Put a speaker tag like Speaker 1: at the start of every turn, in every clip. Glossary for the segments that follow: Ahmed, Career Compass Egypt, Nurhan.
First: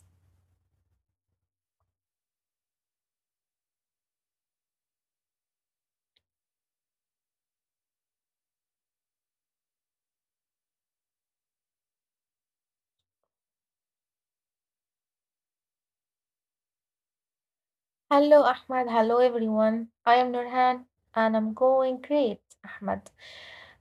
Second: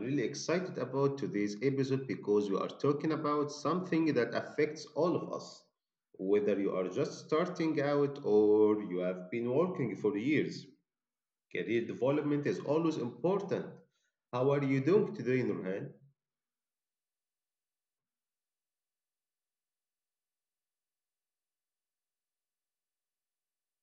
Speaker 1: really excited about today's episode because we are talking about something that affects all of us. Whether you are just starting out or you have been working for years, career development is always important. How are you doing today, Nurhan?
Speaker 2: Hello, Ahmad. Hello, everyone. I am Nurhan and I'm going great, Ahmad.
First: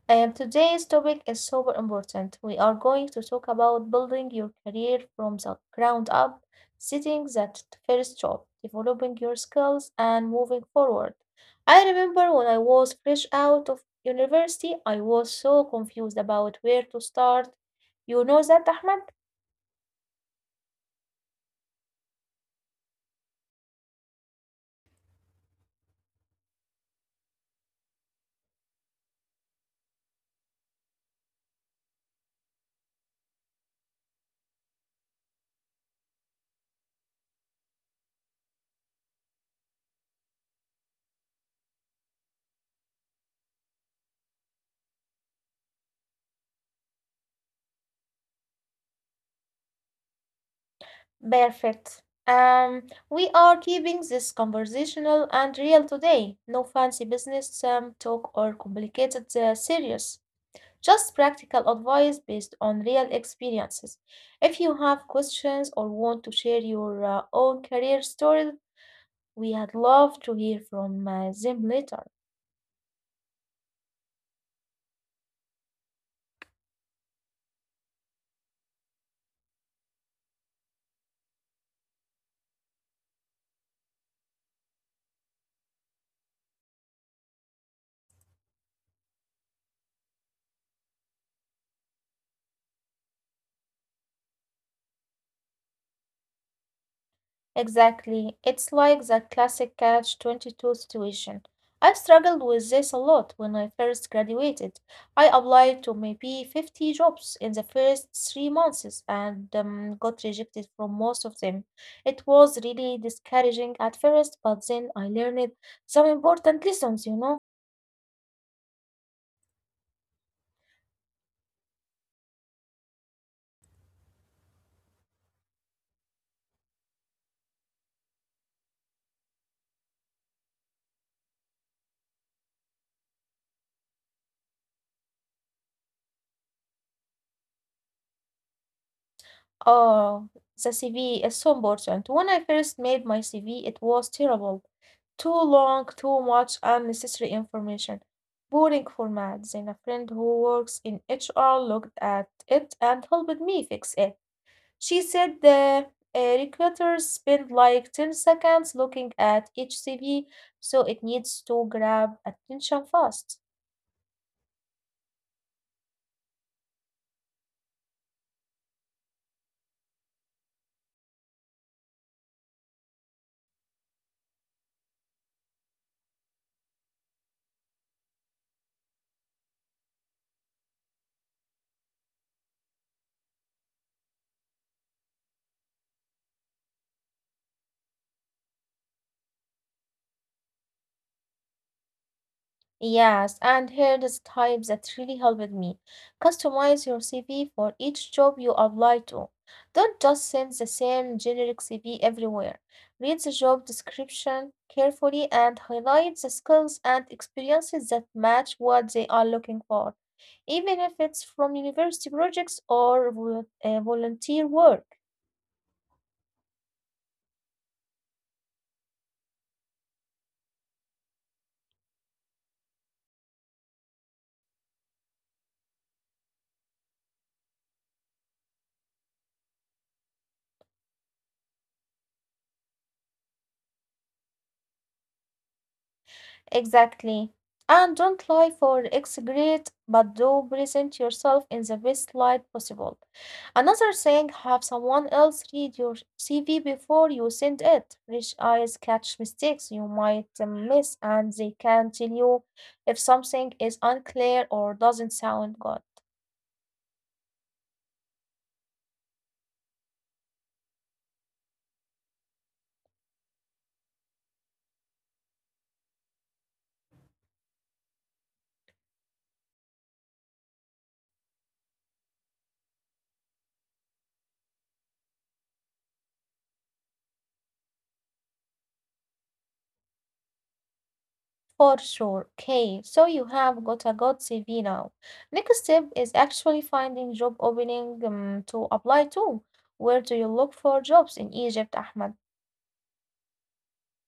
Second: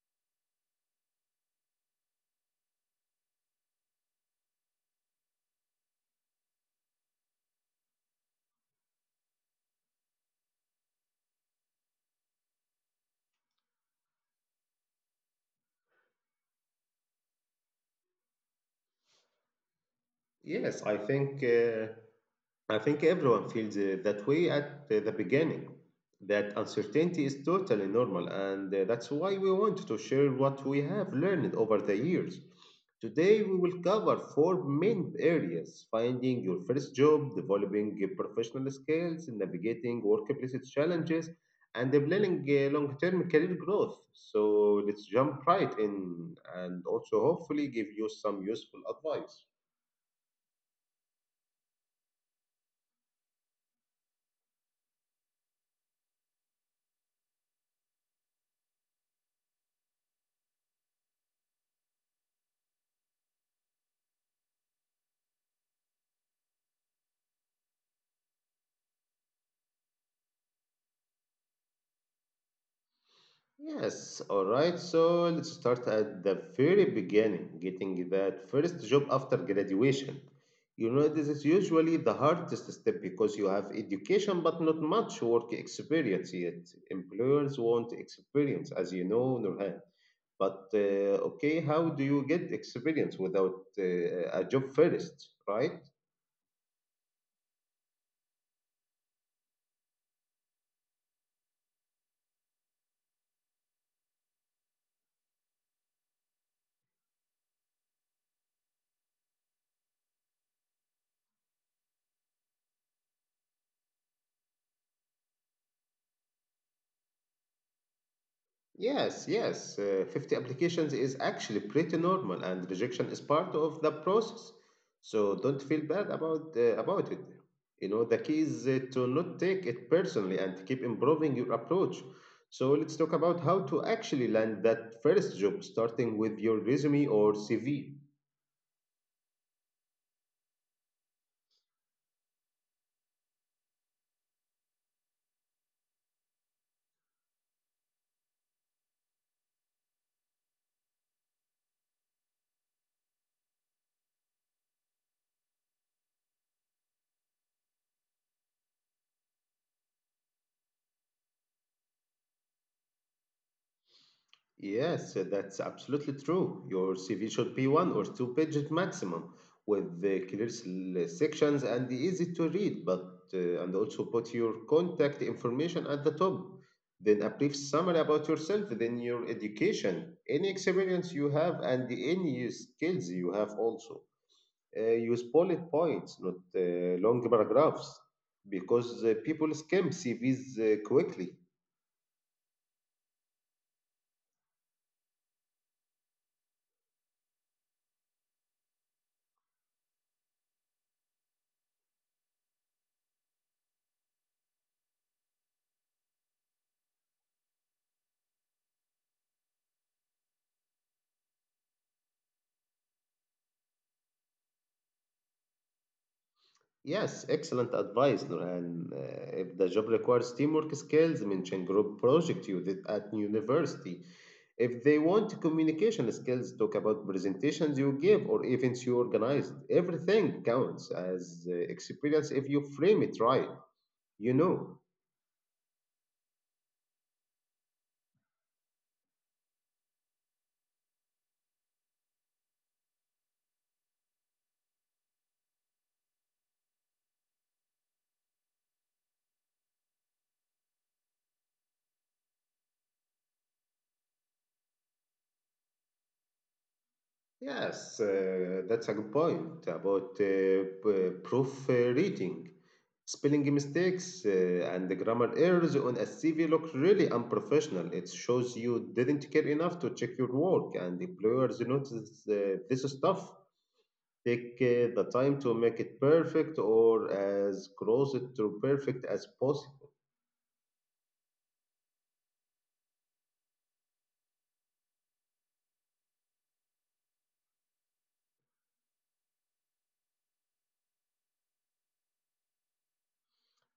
Speaker 2: And today's topic is super important. We are going to talk about building your career from the ground up, setting that first job, developing your skills, and moving forward. I remember when I was fresh out of university, I was so confused about where to start. You know that, Ahmad?
Speaker 1: Yes, I think everyone feels that way at the beginning. That uncertainty is totally normal, and that's why we want to share what we have learned over the years. Today, we will cover four main areas: finding your first job, developing your professional skills, navigating workplace challenges, and planning long term career growth. So, let's jump right in and also hopefully give you some useful advice.
Speaker 2: Perfect. We are keeping this conversational and real today. No fancy business talk or complicated serious. Just practical advice based on real experiences. If you have questions or want to share your own career story, we had love to hear from them later.
Speaker 1: Yes, all right. So let's start at the very beginning, getting that first job after graduation. You know, this is usually the hardest step because you have education but not much work experience yet. Employers want experience, as you know, Nurhan. But okay, how do you get experience without a job first, right?
Speaker 2: Exactly. It's like the classic catch 22 situation. I struggled with this a lot when I first graduated. I applied to maybe 50 jobs in the first 3 months and got rejected from most of them. It was really discouraging at first, but then I learned some important lessons, you know.
Speaker 1: Yes, yes. 50 applications is actually pretty normal, and rejection is part of the process. So don't feel bad about about it. You know, the key is to not take it personally and keep improving your approach. So let's talk about how to actually land that first job, starting with your resume or CV.
Speaker 2: Oh, the CV is so important. When I first made my CV, it was terrible. Too long, too much unnecessary information. Boring format. Then a friend who works in HR looked at it and helped me fix it. She said the recruiters spend like 10 seconds looking at each CV, so it needs to grab attention fast.
Speaker 1: Yes, that's absolutely true. Your CV should be one or two pages maximum, with the clear sections and easy to read, but and also put your contact information at the top. Then a brief summary about yourself, then your education, any experience you have, and any skills you have also. Use bullet points, not long paragraphs, because people skim CVs quickly.
Speaker 2: Yes, and here's type that really helped me. Customize your CV for each job you apply to. Don't just send the same generic CV everywhere. Read the job description carefully and highlight the skills and experiences that match what they are looking for, even if it's from university projects or volunteer work.
Speaker 1: Yes, excellent advice, Nurhan. If the job requires teamwork skills, mention group project you did at university. If they want communication skills, talk about presentations you give or events you organized. Everything counts as experience if you frame it right, you know.
Speaker 2: Exactly. And don't lie for X grade, but do present yourself in the best light possible. Another thing, have someone else read your CV before you send it. Rich eyes catch mistakes you might miss, and they can tell you if something is unclear or doesn't sound good.
Speaker 1: Yes, that's a good point about proofreading. Spelling mistakes and the grammar errors on a CV look really unprofessional. It shows you didn't care enough to check your work, and employers notice this stuff. Take the time to make it perfect or as close to perfect as possible.
Speaker 2: For sure. Okay, so you have got a good CV now. Next step is actually finding job opening to apply to. Where do you look for jobs in Egypt, Ahmed?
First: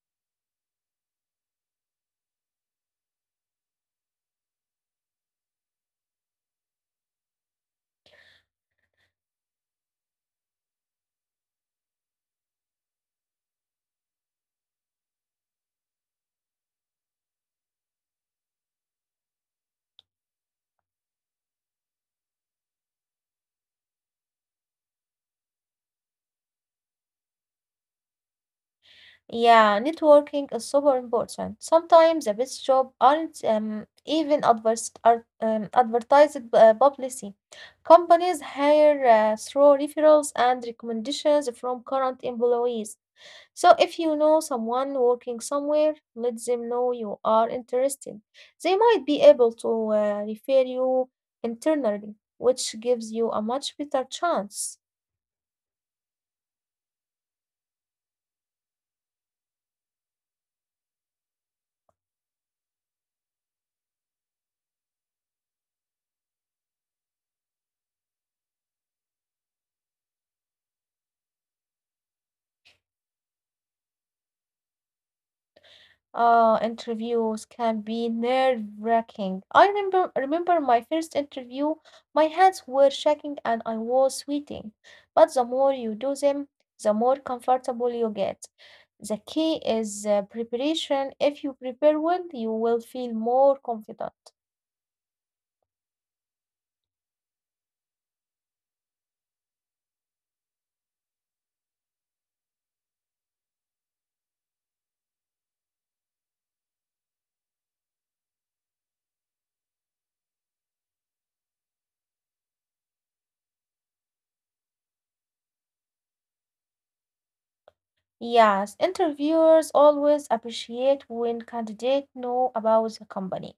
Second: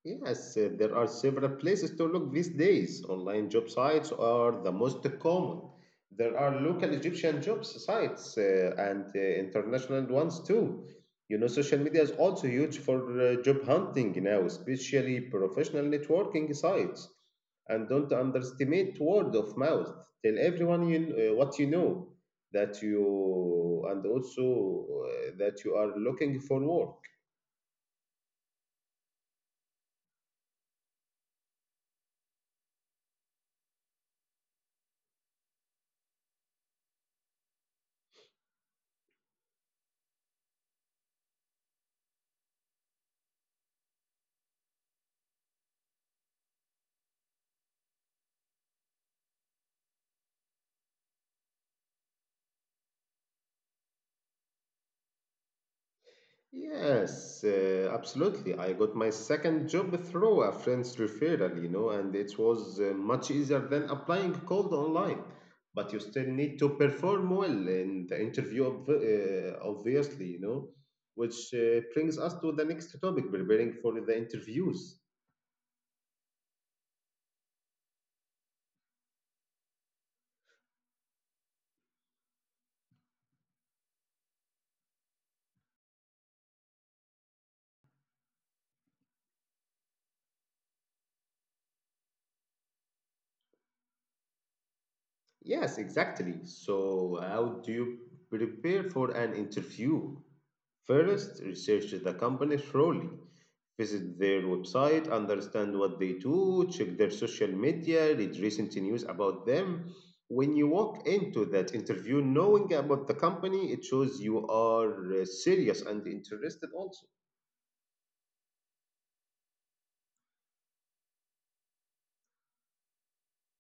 Speaker 1: Yes, there are several places to look these days. Online job sites are the most common. There are local Egyptian job sites and international ones too. You know, social media is also huge for job hunting now, especially professional networking sites. And don't underestimate word of mouth. Tell everyone what you know, that you, and also that you are looking for work.
Speaker 2: Yeah, networking is super important. Sometimes the best job aren't advertised publicly. Companies hire through referrals and recommendations from current employees. So if you know someone working somewhere, let them know you are interested. They might be able to refer you internally, which gives you a much better chance.
Speaker 1: Yes, absolutely. I got my second job through a friend's referral, you know, and it was much easier than applying cold online. But you still need to perform well in the interview, obviously, you know, which brings us to the next topic: preparing for the interviews.
Speaker 2: Interviews can be nerve-wracking. I remember my first interview, my hands were shaking and I was sweating. But the more you do them, the more comfortable you get. The key is preparation. If you prepare well, you will feel more confident.
Speaker 1: Yes, exactly. So, how do you prepare for an interview? First, research the company thoroughly. Visit their website, understand what they do, check their social media, read recent news about them. When you walk into that interview knowing about the company, it shows you are serious and interested also.
Speaker 2: Yes, interviewers always appreciate when candidates know about the company.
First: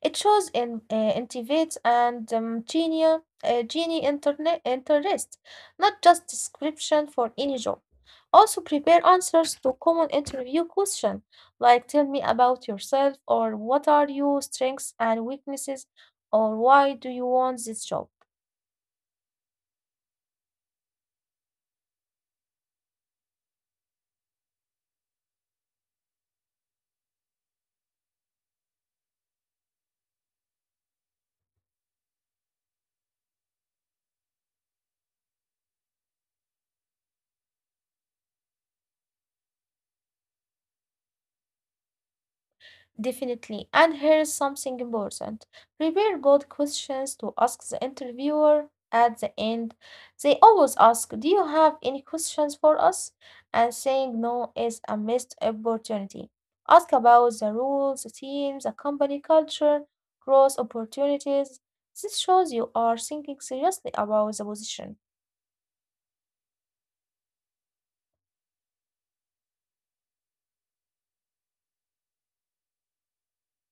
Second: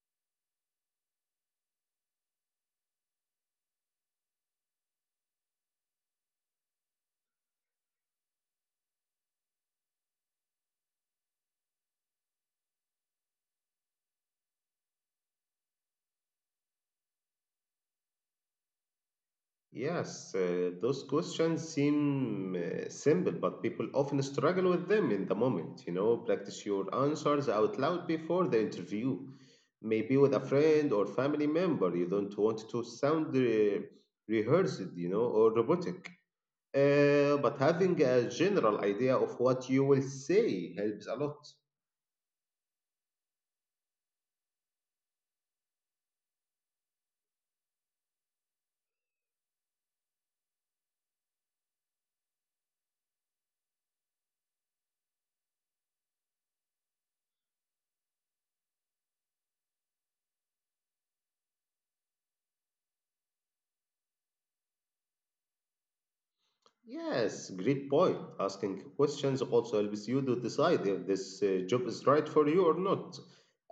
Speaker 2: It shows in intimates and genie internet interest, not just description for any job. Also prepare answers to common interview questions like tell me about yourself or what are your strengths and weaknesses or why do you want this job.
Speaker 1: Yes, those questions seem simple, but people often struggle with them in the moment. You know, practice your answers out loud before the interview, maybe with a friend or family member. You don't want to sound rehearsed, you know, or robotic. But having a general idea of what you will say helps a lot.
Speaker 2: Definitely. And here's something important. Prepare good questions to ask the interviewer at the end. They always ask, do you have any questions for us? And saying no is a missed opportunity. Ask about the rules, the team, the company culture, growth opportunities. This shows you are thinking seriously about the position.
Speaker 1: Yes, great point. Asking questions also helps you to decide if this job is right for you or not.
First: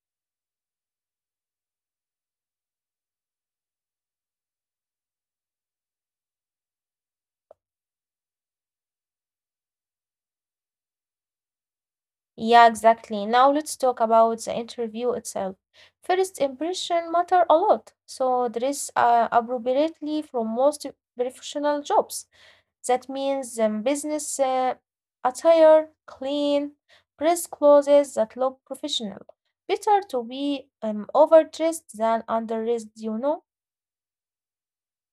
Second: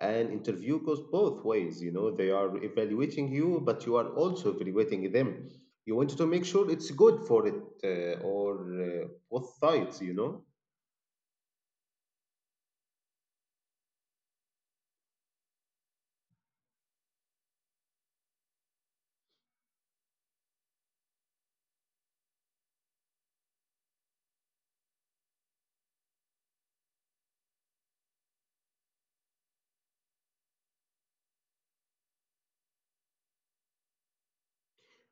Speaker 1: An interview goes both ways, you know, they are evaluating you, but you are also evaluating them. You want to make sure it's good for it or both sides, you know.
Speaker 2: Yeah, exactly. Now let's talk about the interview itself. First impression matter a lot. So dress appropriately from most professional jobs. That means business attire, clean, dress clothes that look professional. Better to be overdressed than underdressed, you know.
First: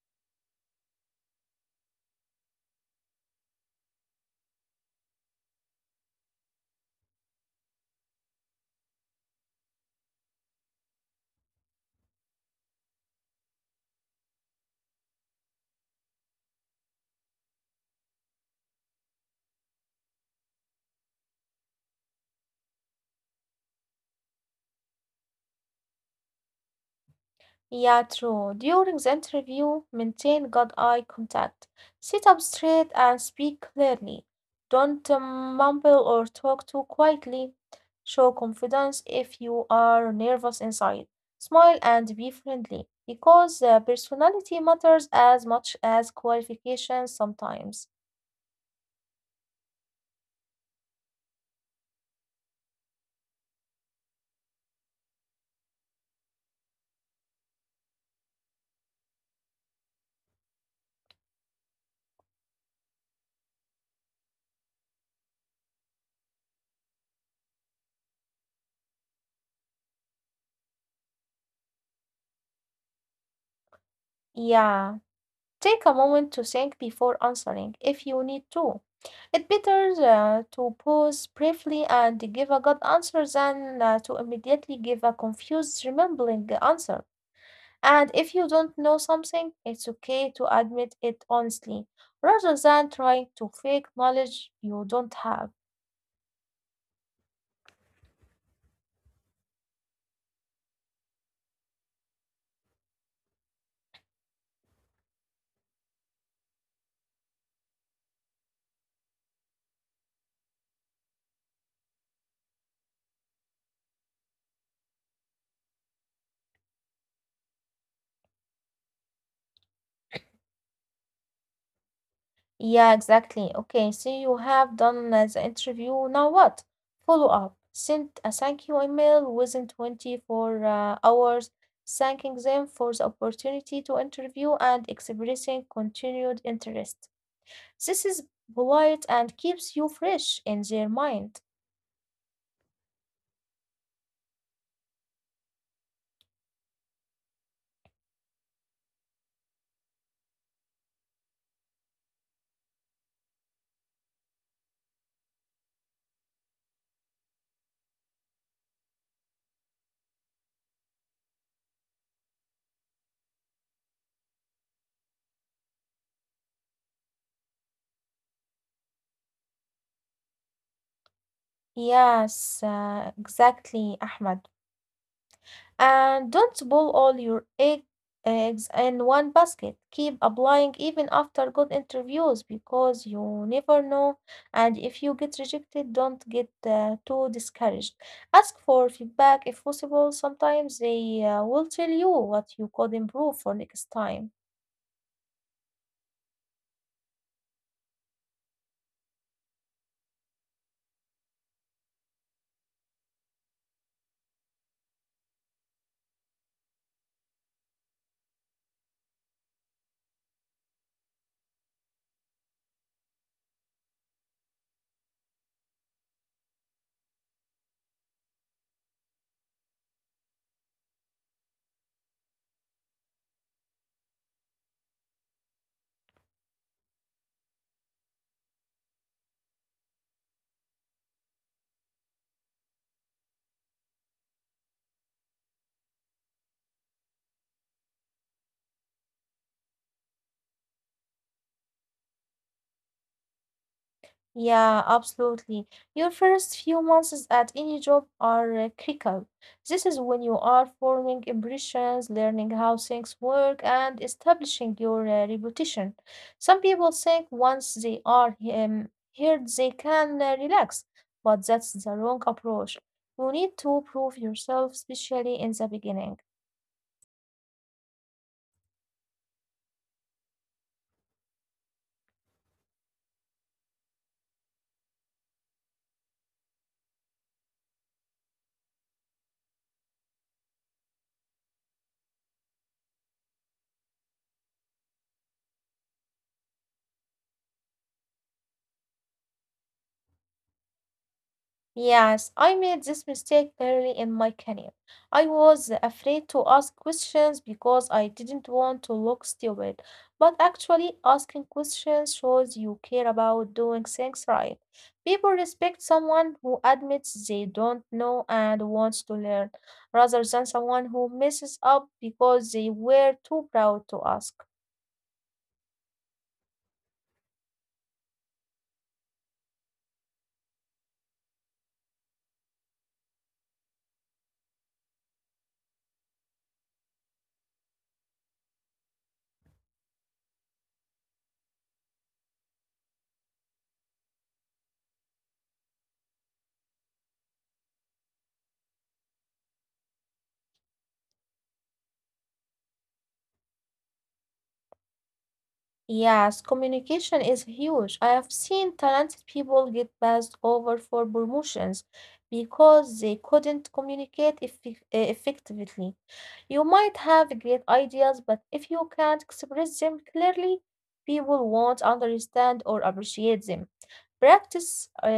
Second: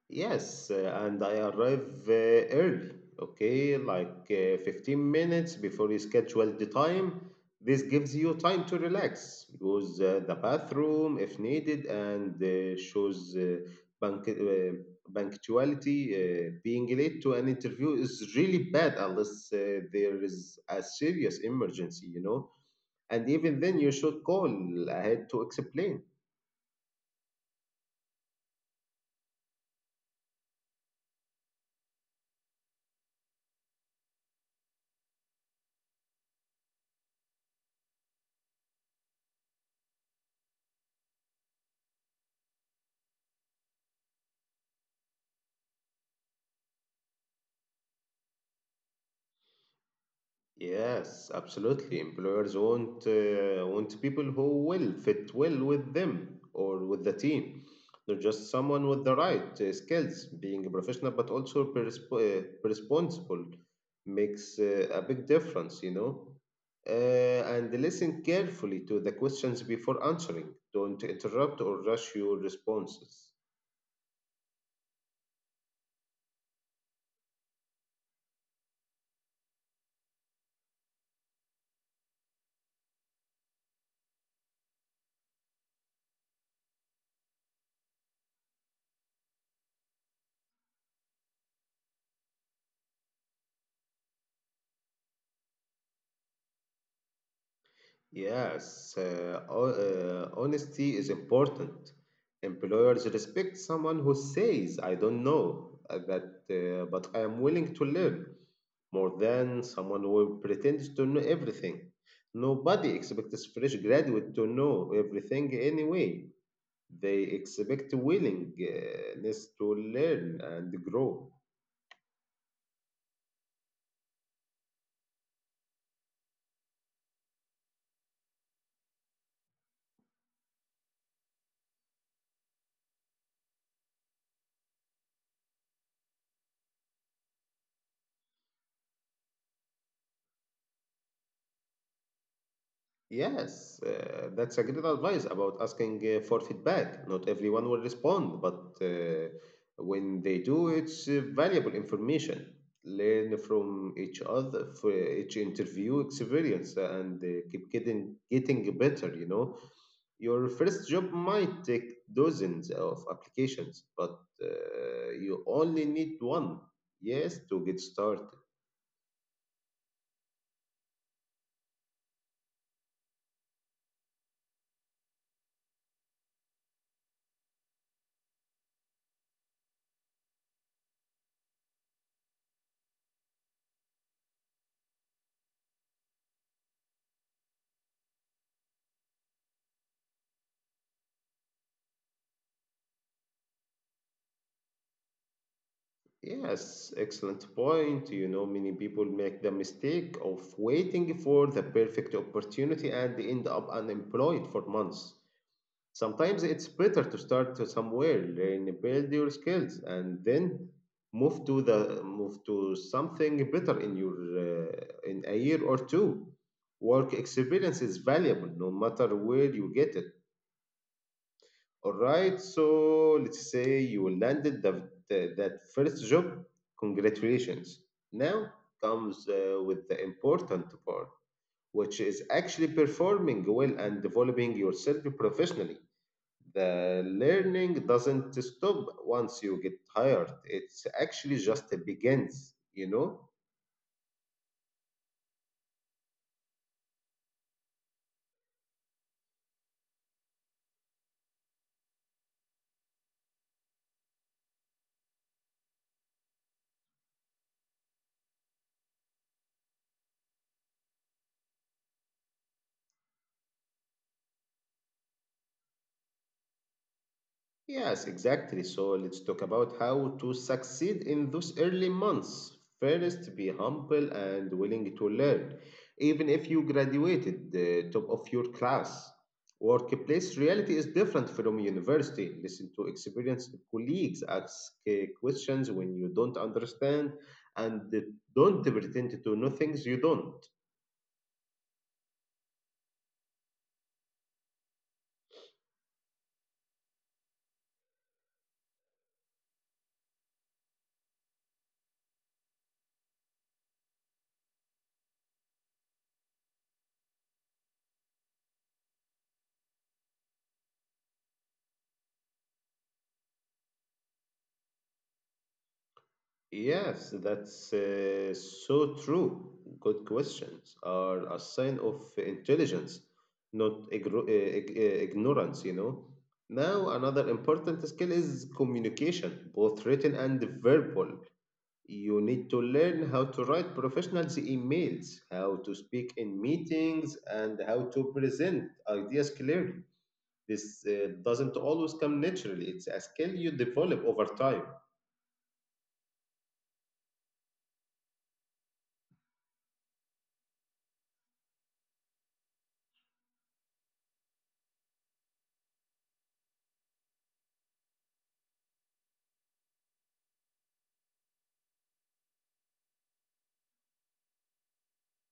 Speaker 1: Yes, and I arrive early, okay, like 15 minutes before your scheduled time. This gives you time to relax, use the bathroom if needed, and shows bank, uh, punctuality. Being late to an interview is really bad unless there is a serious emergency, you know. And even then, you should call ahead to explain.
Speaker 2: Yeah, true. During the interview, maintain good eye contact. Sit up straight and speak clearly. Don't mumble or talk too quietly. Show confidence if you are nervous inside. Smile and be friendly because personality matters as much as qualifications sometimes.
Speaker 1: Yes, absolutely. Employers want people who will fit well with them or with the team, not just someone with the right skills. Being a professional but also responsible makes a big difference, you know. And listen carefully to the questions before answering. Don't interrupt or rush your responses.
Speaker 2: Yeah. Take a moment to think before answering if you need to. It's better to pause briefly and give a good answer than to immediately give a confused, remembering answer. And if you don't know something, it's okay to admit it honestly, rather than trying to fake knowledge you don't have.
Speaker 1: Yes, honesty is important. Employers respect someone who says, "I don't know, but I am willing to learn," more than someone who pretends to know everything. Nobody expects fresh graduate to know everything anyway. They expect willingness to learn and grow.
Speaker 2: Yeah, exactly. Okay, so you have done the interview. Now what? Follow up. Send a thank you email within 24 hours, thanking them for the opportunity to interview and expressing continued interest. This is polite and keeps you fresh in their mind.
Speaker 1: Yes, that's a great advice about asking for feedback. Not everyone will respond, but when they do, it's valuable information. Learn from each other, for each interview experience, and keep getting better. You know, your first job might take dozens of applications, but you only need one. Yes, to get started.
Speaker 2: Yes, exactly, Ahmed. And don't boil all your egg, eggs in one basket. Keep applying even after good interviews because you never know. And if you get rejected, don't get too discouraged. Ask for feedback if possible. Sometimes they will tell you what you could improve for next time.
Speaker 1: Yes, excellent point. You know, many people make the mistake of waiting for the perfect opportunity and they end up unemployed for months. Sometimes it's better to start to somewhere, learn, build your skills, and then move to something better in your in a year or two. Work experience is valuable no matter where you get it. All right, so let's say you landed that first job. Congratulations. Now comes with the important part, which is actually performing well and developing yourself professionally. The learning doesn't stop once you get hired, it's actually just begins, you know?
Speaker 2: Yeah, absolutely. Your first few months at any job are critical. This is when you are forming impressions, learning how things work, and establishing your reputation. Some people think once they are here, they can relax, but that's the wrong approach. You need to prove yourself, especially in the beginning.
Speaker 1: Yes, exactly. So let's talk about how to succeed in those early months. First, be humble and willing to learn. Even if you graduated the top of your class, workplace reality is different from university. Listen to experienced colleagues, ask questions when you don't understand, and don't pretend to know things you don't.
Speaker 2: Yes, I made this mistake early in my career. I was afraid to ask questions because I didn't want to look stupid. But actually, asking questions shows you care about doing things right. People respect someone who admits they don't know and wants to learn, rather than someone who messes up because they were too proud to ask.
Speaker 1: Yes, that's so true. Good questions are a sign of intelligence, not ignorance, you know. Now, another important skill is communication, both written and verbal. You need to learn how to write professional emails, how to speak in meetings, and how to present ideas clearly. This doesn't always come naturally, it's a skill you develop over time.
Speaker 2: Yes, communication is huge. I have seen talented people get passed over for promotions because they couldn't communicate effectively. You might have great ideas, but if you can't express them clearly, people won't understand or appreciate them. Practice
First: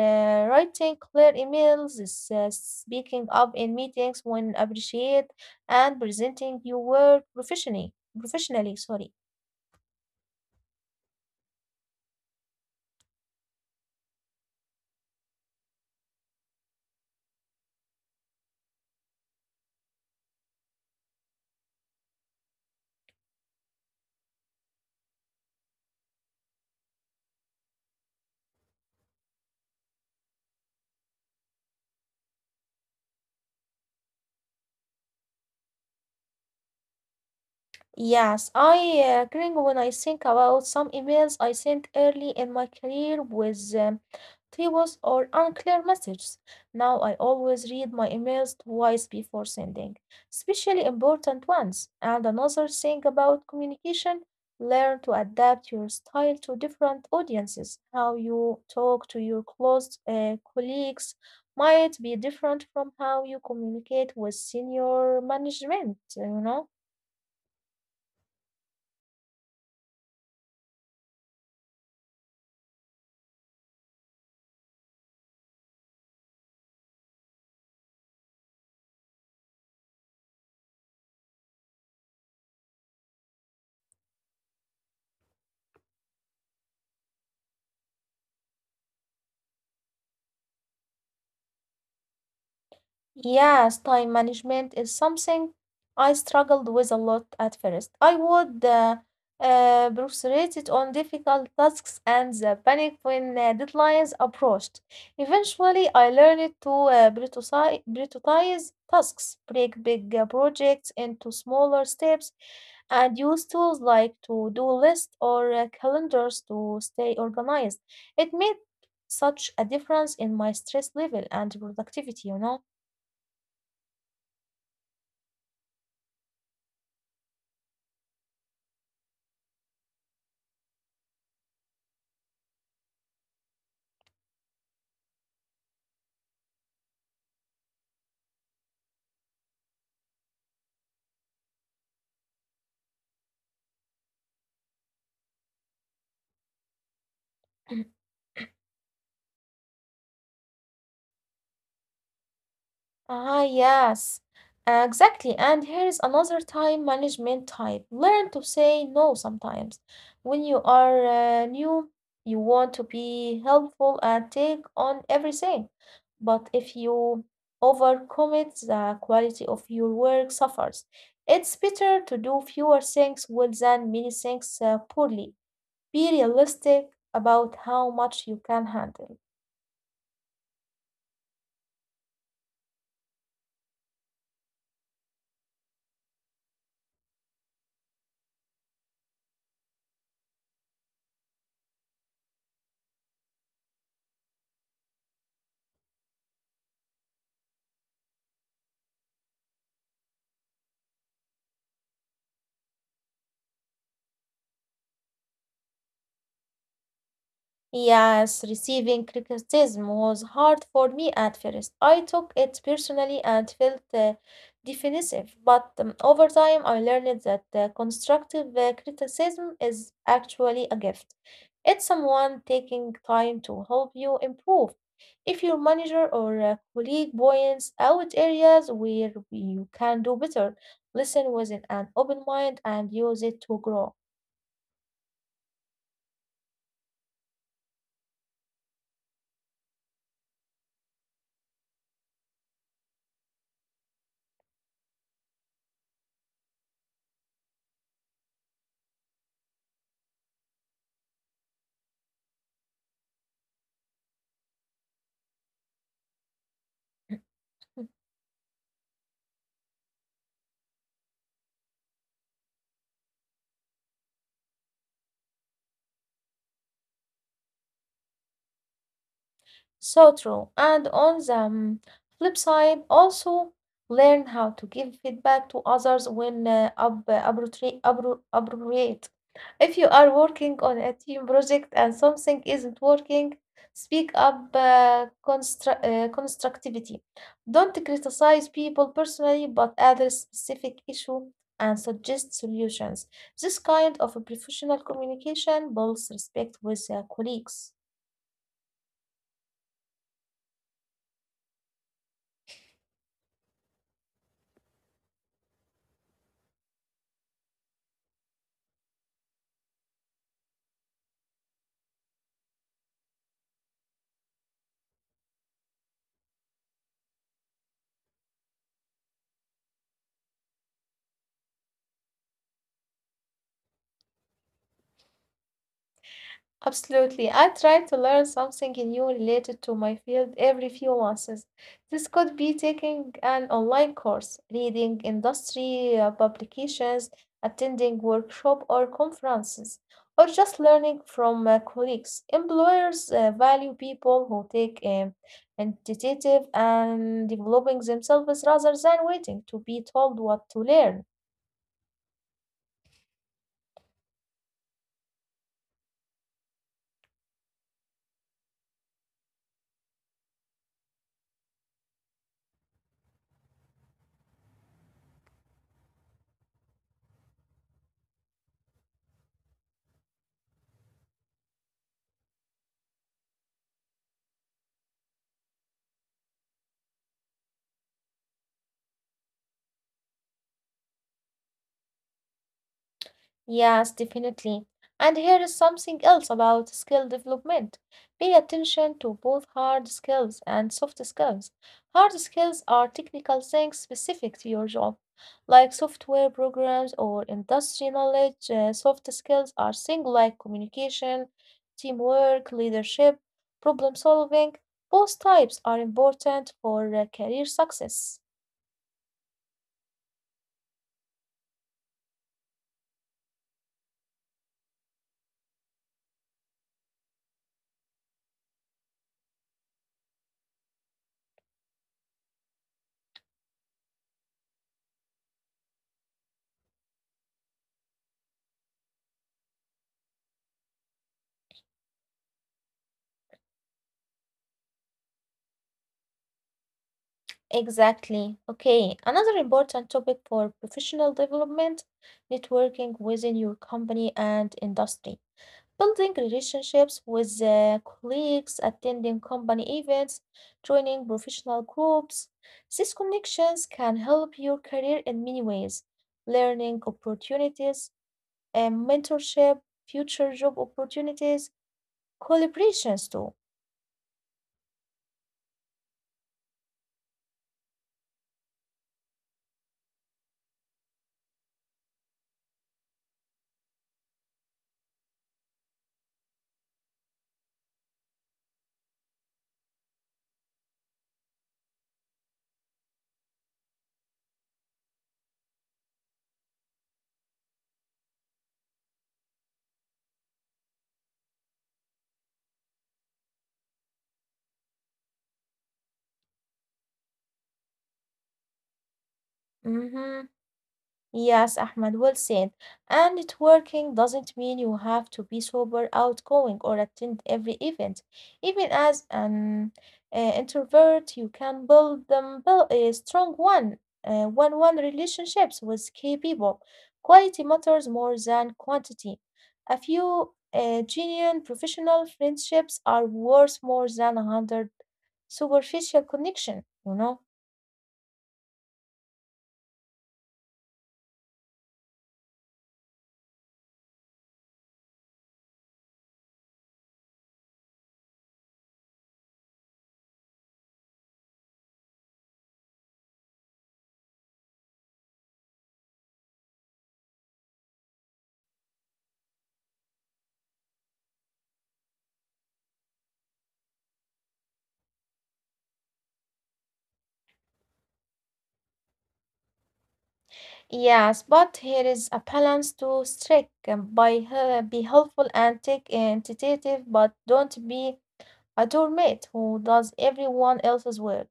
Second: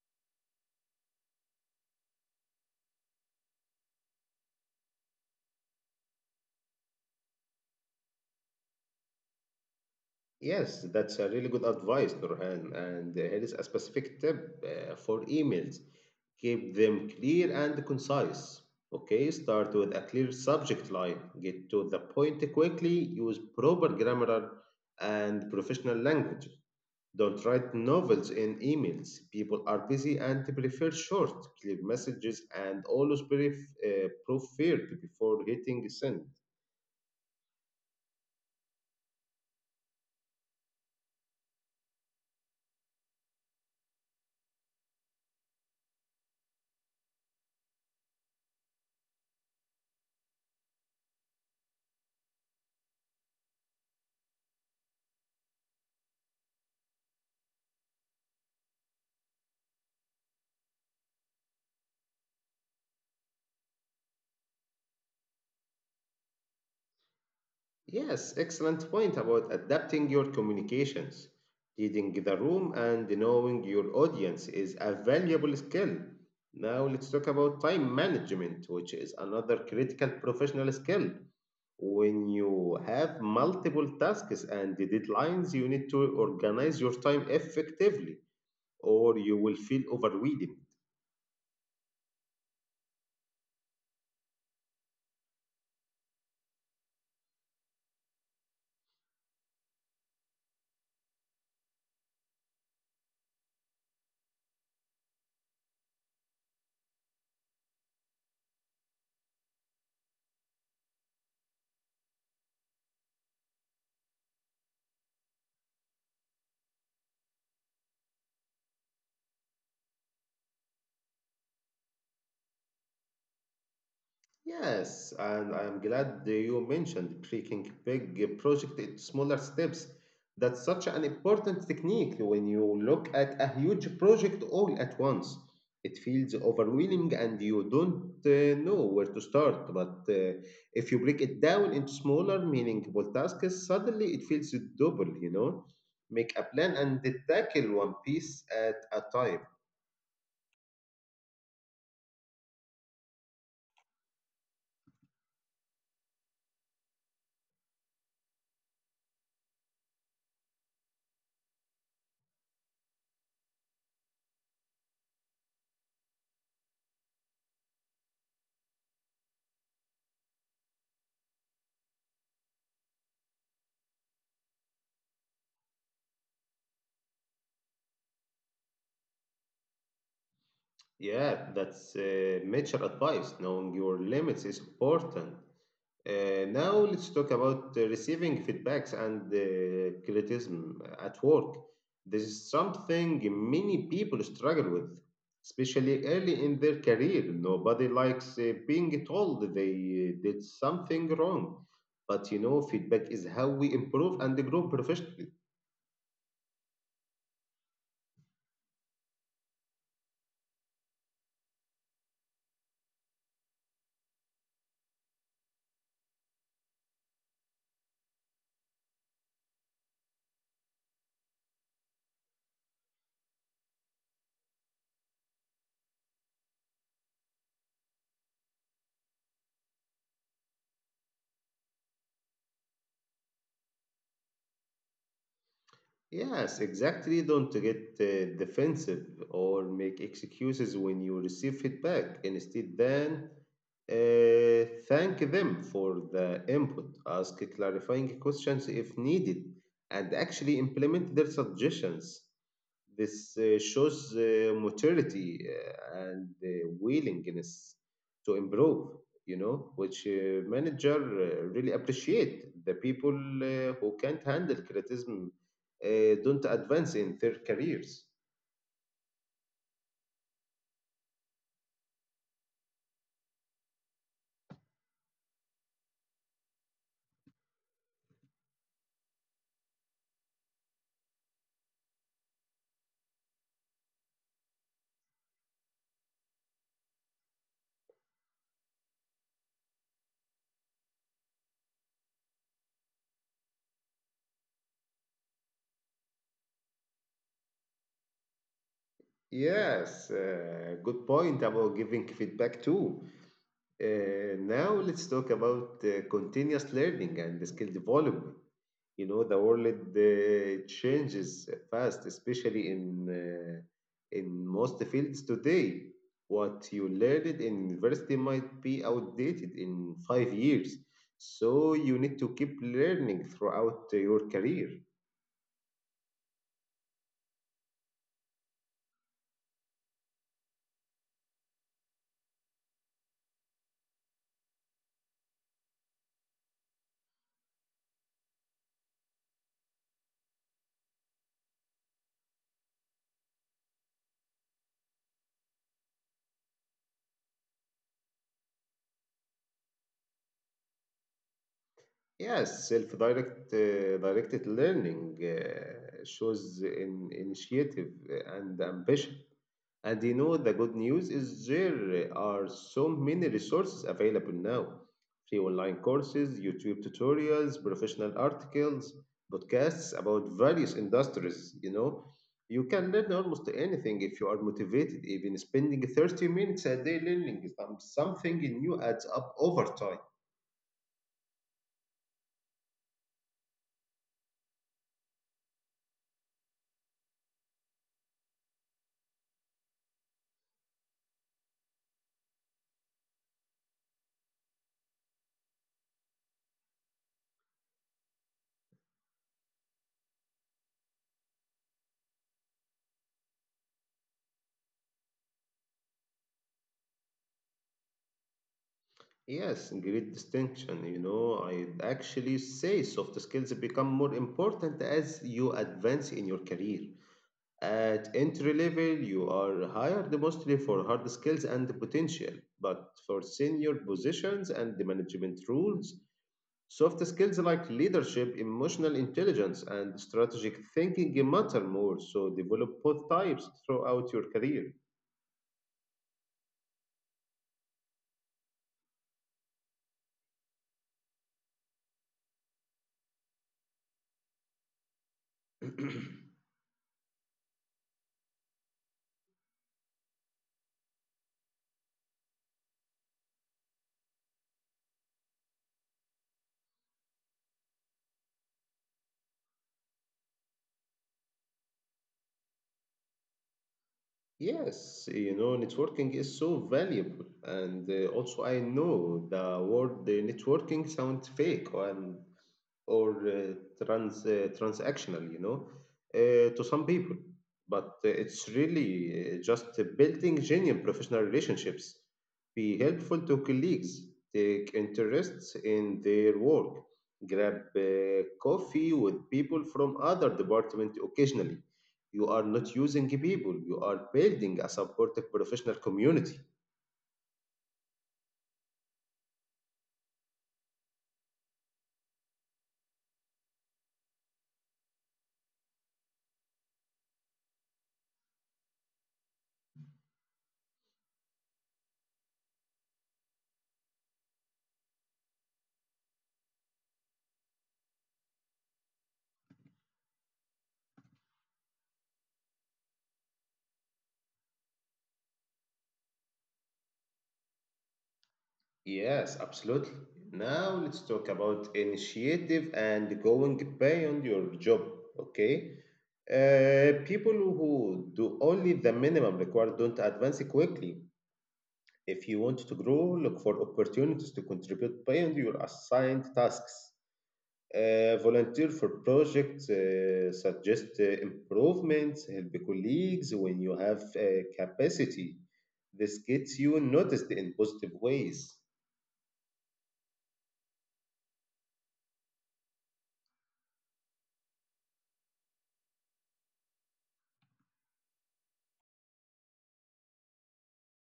Speaker 2: writing clear emails, speaking up in meetings when appreciated, and presenting your work professionally. Professionally, sorry.
Speaker 1: Yes, that's a really good advice, Nurhan. And here is a specific tip for emails. Keep them clear and concise. Okay, start with a clear subject line. Get to the point quickly. Use proper grammar and professional language. Don't write novels in emails. People are busy and prefer short, clear messages and always brief, proofread before hitting send.
Speaker 2: Yes, I cringe when I think about some emails I sent early in my career with typos or unclear messages. Now I always read my emails twice before sending, especially important ones. And another thing about communication, learn to adapt your style to different audiences. How you talk to your close colleagues might be different from how you communicate with senior management, you know?
Speaker 1: Yes, excellent point about adapting your communications. Reading the room and knowing your audience is a valuable skill. Now let's talk about time management, which is another critical professional skill. When you have multiple tasks and deadlines, you need to organize your time effectively, or you will feel overwhelmed.
Speaker 2: Yes, time management is something I struggled with a lot at first. I would procrastinate it on difficult tasks and the panic when deadlines approached. Eventually, I learned to prioritize tasks, break big projects into smaller steps, and use tools like to-do lists or calendars to stay organized. It made such a difference in my stress level and productivity, you know.
Speaker 1: Yes, and I'm glad that you mentioned breaking big project into smaller steps. That's such an important technique when you look at a huge project all at once. It feels overwhelming and you don't know where to start. But if you break it down into smaller, meaningful tasks, suddenly it feels doable, you know? Make a plan and tackle one piece at a time.
Speaker 2: Ah, yes, exactly. And here is another time management type. Learn to say no sometimes. When you are new, you want to be helpful and take on everything. But if you overcommit, the quality of your work suffers. It's better to do fewer things well than many things poorly. Be realistic about how much you can handle.
Speaker 1: Yeah, that's mature advice. Knowing your limits is important. Now let's talk about receiving feedbacks and criticism at work. This is something many people struggle with, especially early in their career. Nobody likes being told they did something wrong. But you know, feedback is how we improve and grow professionally.
Speaker 2: Yes, receiving criticism was hard for me at first. I took it personally and felt defensive, but over time I learned that constructive criticism is actually a gift. It's someone taking time to help you improve. If your manager or colleague points out areas where you can do better, listen with an open mind and use it to grow.
Speaker 1: Yes, exactly. Don't get defensive or make excuses when you receive feedback. Instead, then thank them for the input, ask clarifying questions if needed, and actually implement their suggestions. This shows maturity and willingness
Speaker 2: Hmm.
Speaker 1: to improve, you know, which manager really appreciate. The people who can't handle criticism uh, don't advance in their careers.
Speaker 2: So true. And on the flip side, also learn how to give feedback to others when appropriate. If you are working on a team project and something isn't working, speak up constructivity. Don't criticize people personally, but address specific issue and suggest solutions. This kind of a professional communication builds respect with colleagues.
Speaker 1: Yes, good point about giving feedback too. Now let's talk about continuous learning and the skill development. You know, the world changes fast, especially in most fields today. What you learned in university might be outdated in 5 years, so you need to keep learning throughout your career.
Speaker 2: Absolutely. I try to learn something new related to my field every few months. This could be taking an online course, reading industry publications, attending workshop or conferences, or just learning from colleagues. Employers value people who take initiative and developing themselves rather than waiting to be told what to learn.
Speaker 1: Yes, self-direct directed learning shows in initiative and ambition. And you know, the good news is there are so many resources available now. Free online courses, YouTube tutorials, professional articles, podcasts about various industries, you know. You can learn almost anything if you are motivated, even spending 30 minutes a day learning something new adds up over time.
Speaker 2: Yes, definitely. And here is something else about skill development. Pay attention to both hard skills and soft skills. Hard skills are technical things specific to your job, like software programs or industry knowledge. Soft skills are things like communication, teamwork, leadership, problem solving. Both types are important for career success.
Speaker 1: Yes, great distinction. You know, I'd actually say soft skills become more important as you advance in your career. At entry level, you are hired mostly for hard skills and potential, but for senior positions and the management roles, soft skills like leadership, emotional intelligence, and strategic thinking matter more. So develop both types throughout your career.
Speaker 2: Exactly. Okay. Another important topic for professional development, networking within your company and industry. Building relationships with colleagues, attending company events, joining professional groups. These connections can help your career in many ways. Learning opportunities, and mentorship, future job opportunities, collaborations too.
Speaker 1: Yes, you know, networking is so valuable. And also, I know the word, the networking sounds fake and or transactional, you know, to some people, but it's really just building genuine professional relationships, be helpful to colleagues, take interests in their work, grab coffee with people from other department occasionally. You are not using people, you are building a supportive professional community.
Speaker 2: Hmm. Yes, Ahmed, well said. And networking doesn't mean you have to be super outgoing or attend every event. Even as an introvert, you can build a strong one-one relationships with key people. Quality matters more than quantity. A few genuine professional friendships are worth more than 100 superficial connection, you know?
Speaker 1: Yes, absolutely. Now let's talk about initiative and going beyond your job, okay? People who do only the minimum required don't advance quickly. If you want to grow, look for opportunities to contribute beyond your assigned tasks. Volunteer for projects, suggest improvements, help colleagues when you have capacity. This gets you noticed in positive ways.
Speaker 2: Yes, but here is a balance to strike, be helpful and take initiative, but don't be a doormat who does everyone else's work.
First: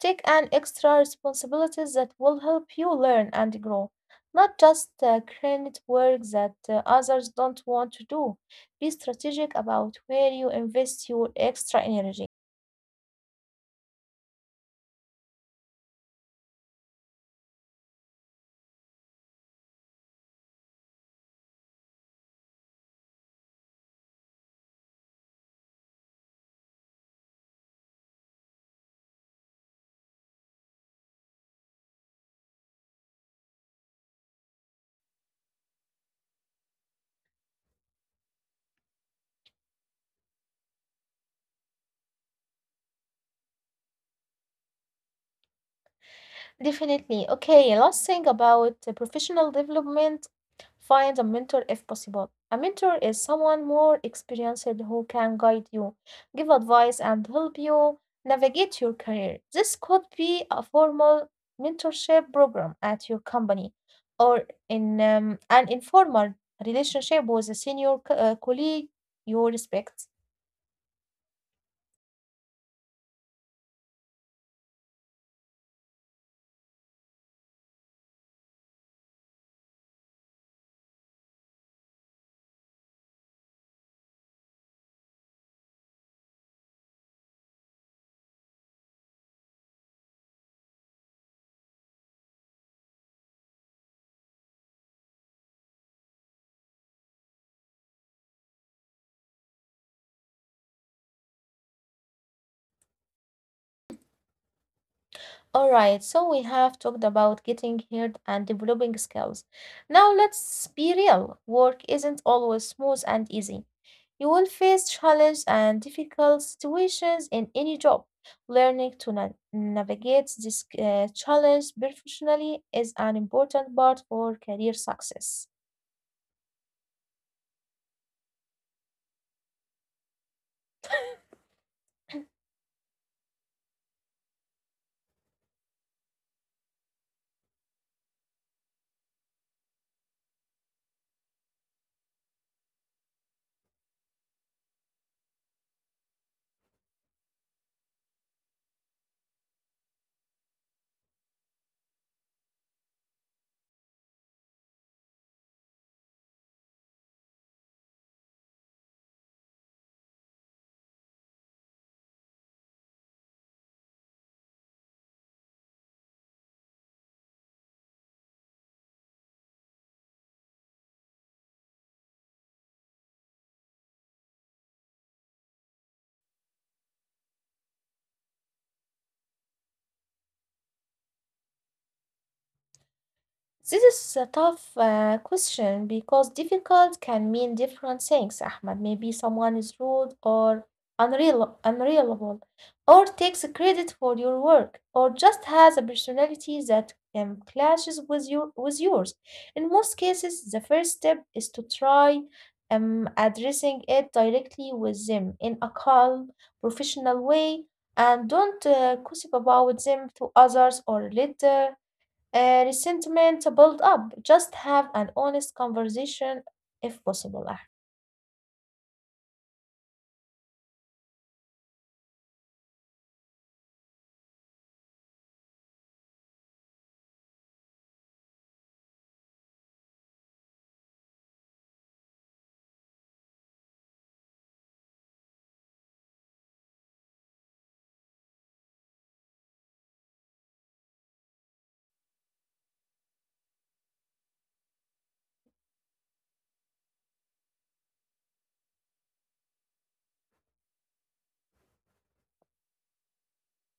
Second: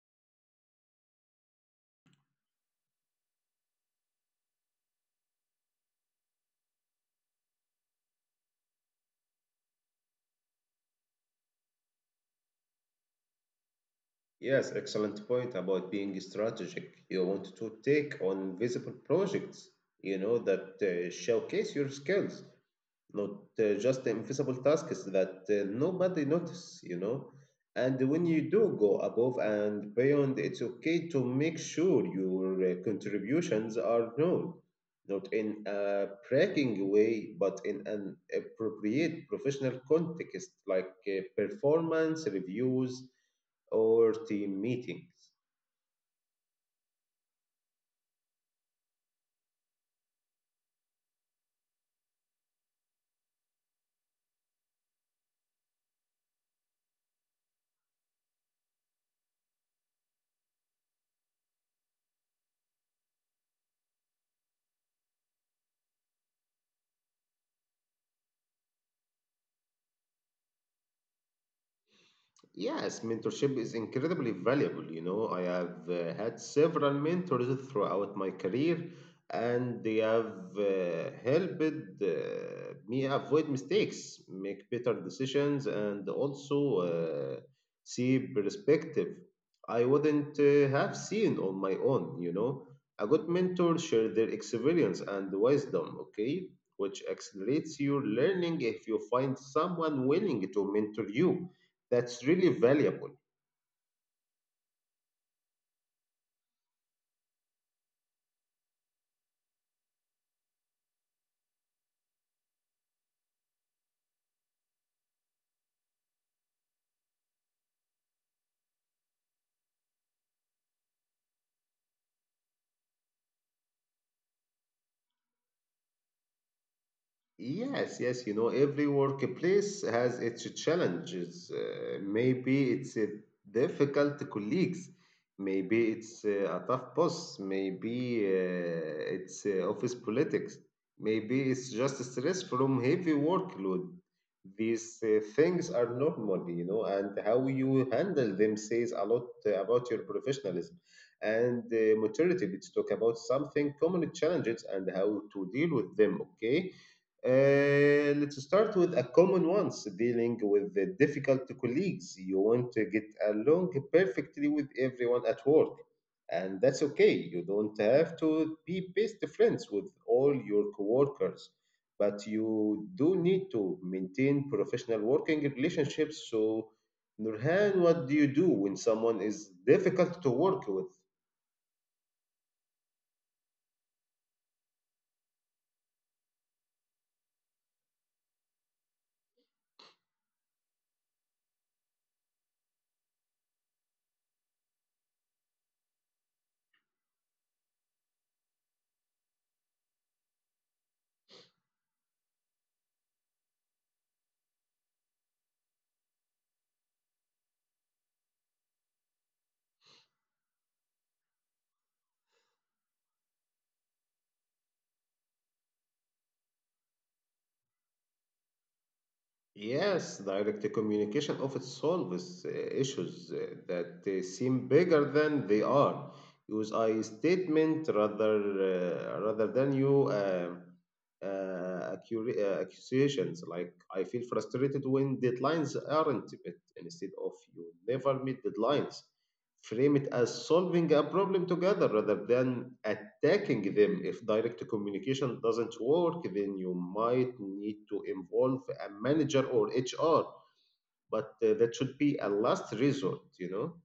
Speaker 2: Take an extra responsibilities that will help you learn and grow, not just credit work that others don't want to do. Be strategic about where you invest your extra energy.
Speaker 1: Yes, excellent point about being strategic. You want to take on visible projects, you know, that showcase your skills, not just invisible tasks that nobody notice, you know. And when you do go above and beyond, it's okay to make sure your contributions are known, not in a bragging way, but in an appropriate professional context, like performance reviews or team meetings.
Speaker 2: Definitely. Okay, last thing about professional development, find a mentor if possible. A mentor is someone more experienced who can guide you, give advice, and help you navigate your career. This could be a formal mentorship program at your company or in an informal relationship with a senior colleague you respect.
Speaker 1: Yes, mentorship is incredibly valuable. You know, I have had several mentors throughout my career, and they have helped me avoid mistakes, make better decisions, and also uh, see perspective I wouldn't have seen on my own. You know, a good mentor share their experience and wisdom, okay, which accelerates your learning. If you find someone willing to mentor you, that's really valuable.
Speaker 2: Alright, so we have talked about getting heard and developing skills. Now let's be real. Work isn't always smooth and easy. You will face challenges and difficult situations in any job. Learning to navigate this challenge professionally is an important part for career success.
Speaker 1: Yes, yes, you know, every workplace has its challenges. Maybe it's a difficult colleagues, maybe it's a tough boss, maybe it's office politics, maybe it's just stress from heavy workload. These things are normal, you know, and how you handle them says a lot about your professionalism and maturity. Let's talk about something common challenges and how to deal with them, okay? Let's start with a common ones, dealing with the difficult colleagues. You want to get along perfectly with everyone at work, and that's okay. You don't have to be best friends with all your coworkers, but you do need to maintain professional working relationships. So, Nurhan, what do you do when someone is difficult to work with?
Speaker 2: This is a tough question because difficult can mean different things, Ahmed. Maybe someone is rude or unreliable, or takes credit for your work, or just has a personality that clashes with yours. In most cases, the first step is to try addressing it directly with them in a calm, professional way, and don't gossip about them to others or later resentment build up. Just have an honest conversation if possible, Ahmed.
Speaker 1: Yes, direct communication often solves issues that seem bigger than they are. Use I statement rather than you uh, accusations, like I feel frustrated when deadlines aren't met instead of you never meet deadlines. Frame it as solving a problem together rather than attacking them. If direct communication doesn't work, then you might need to involve a manager or HR, but that should be a last resort, you know?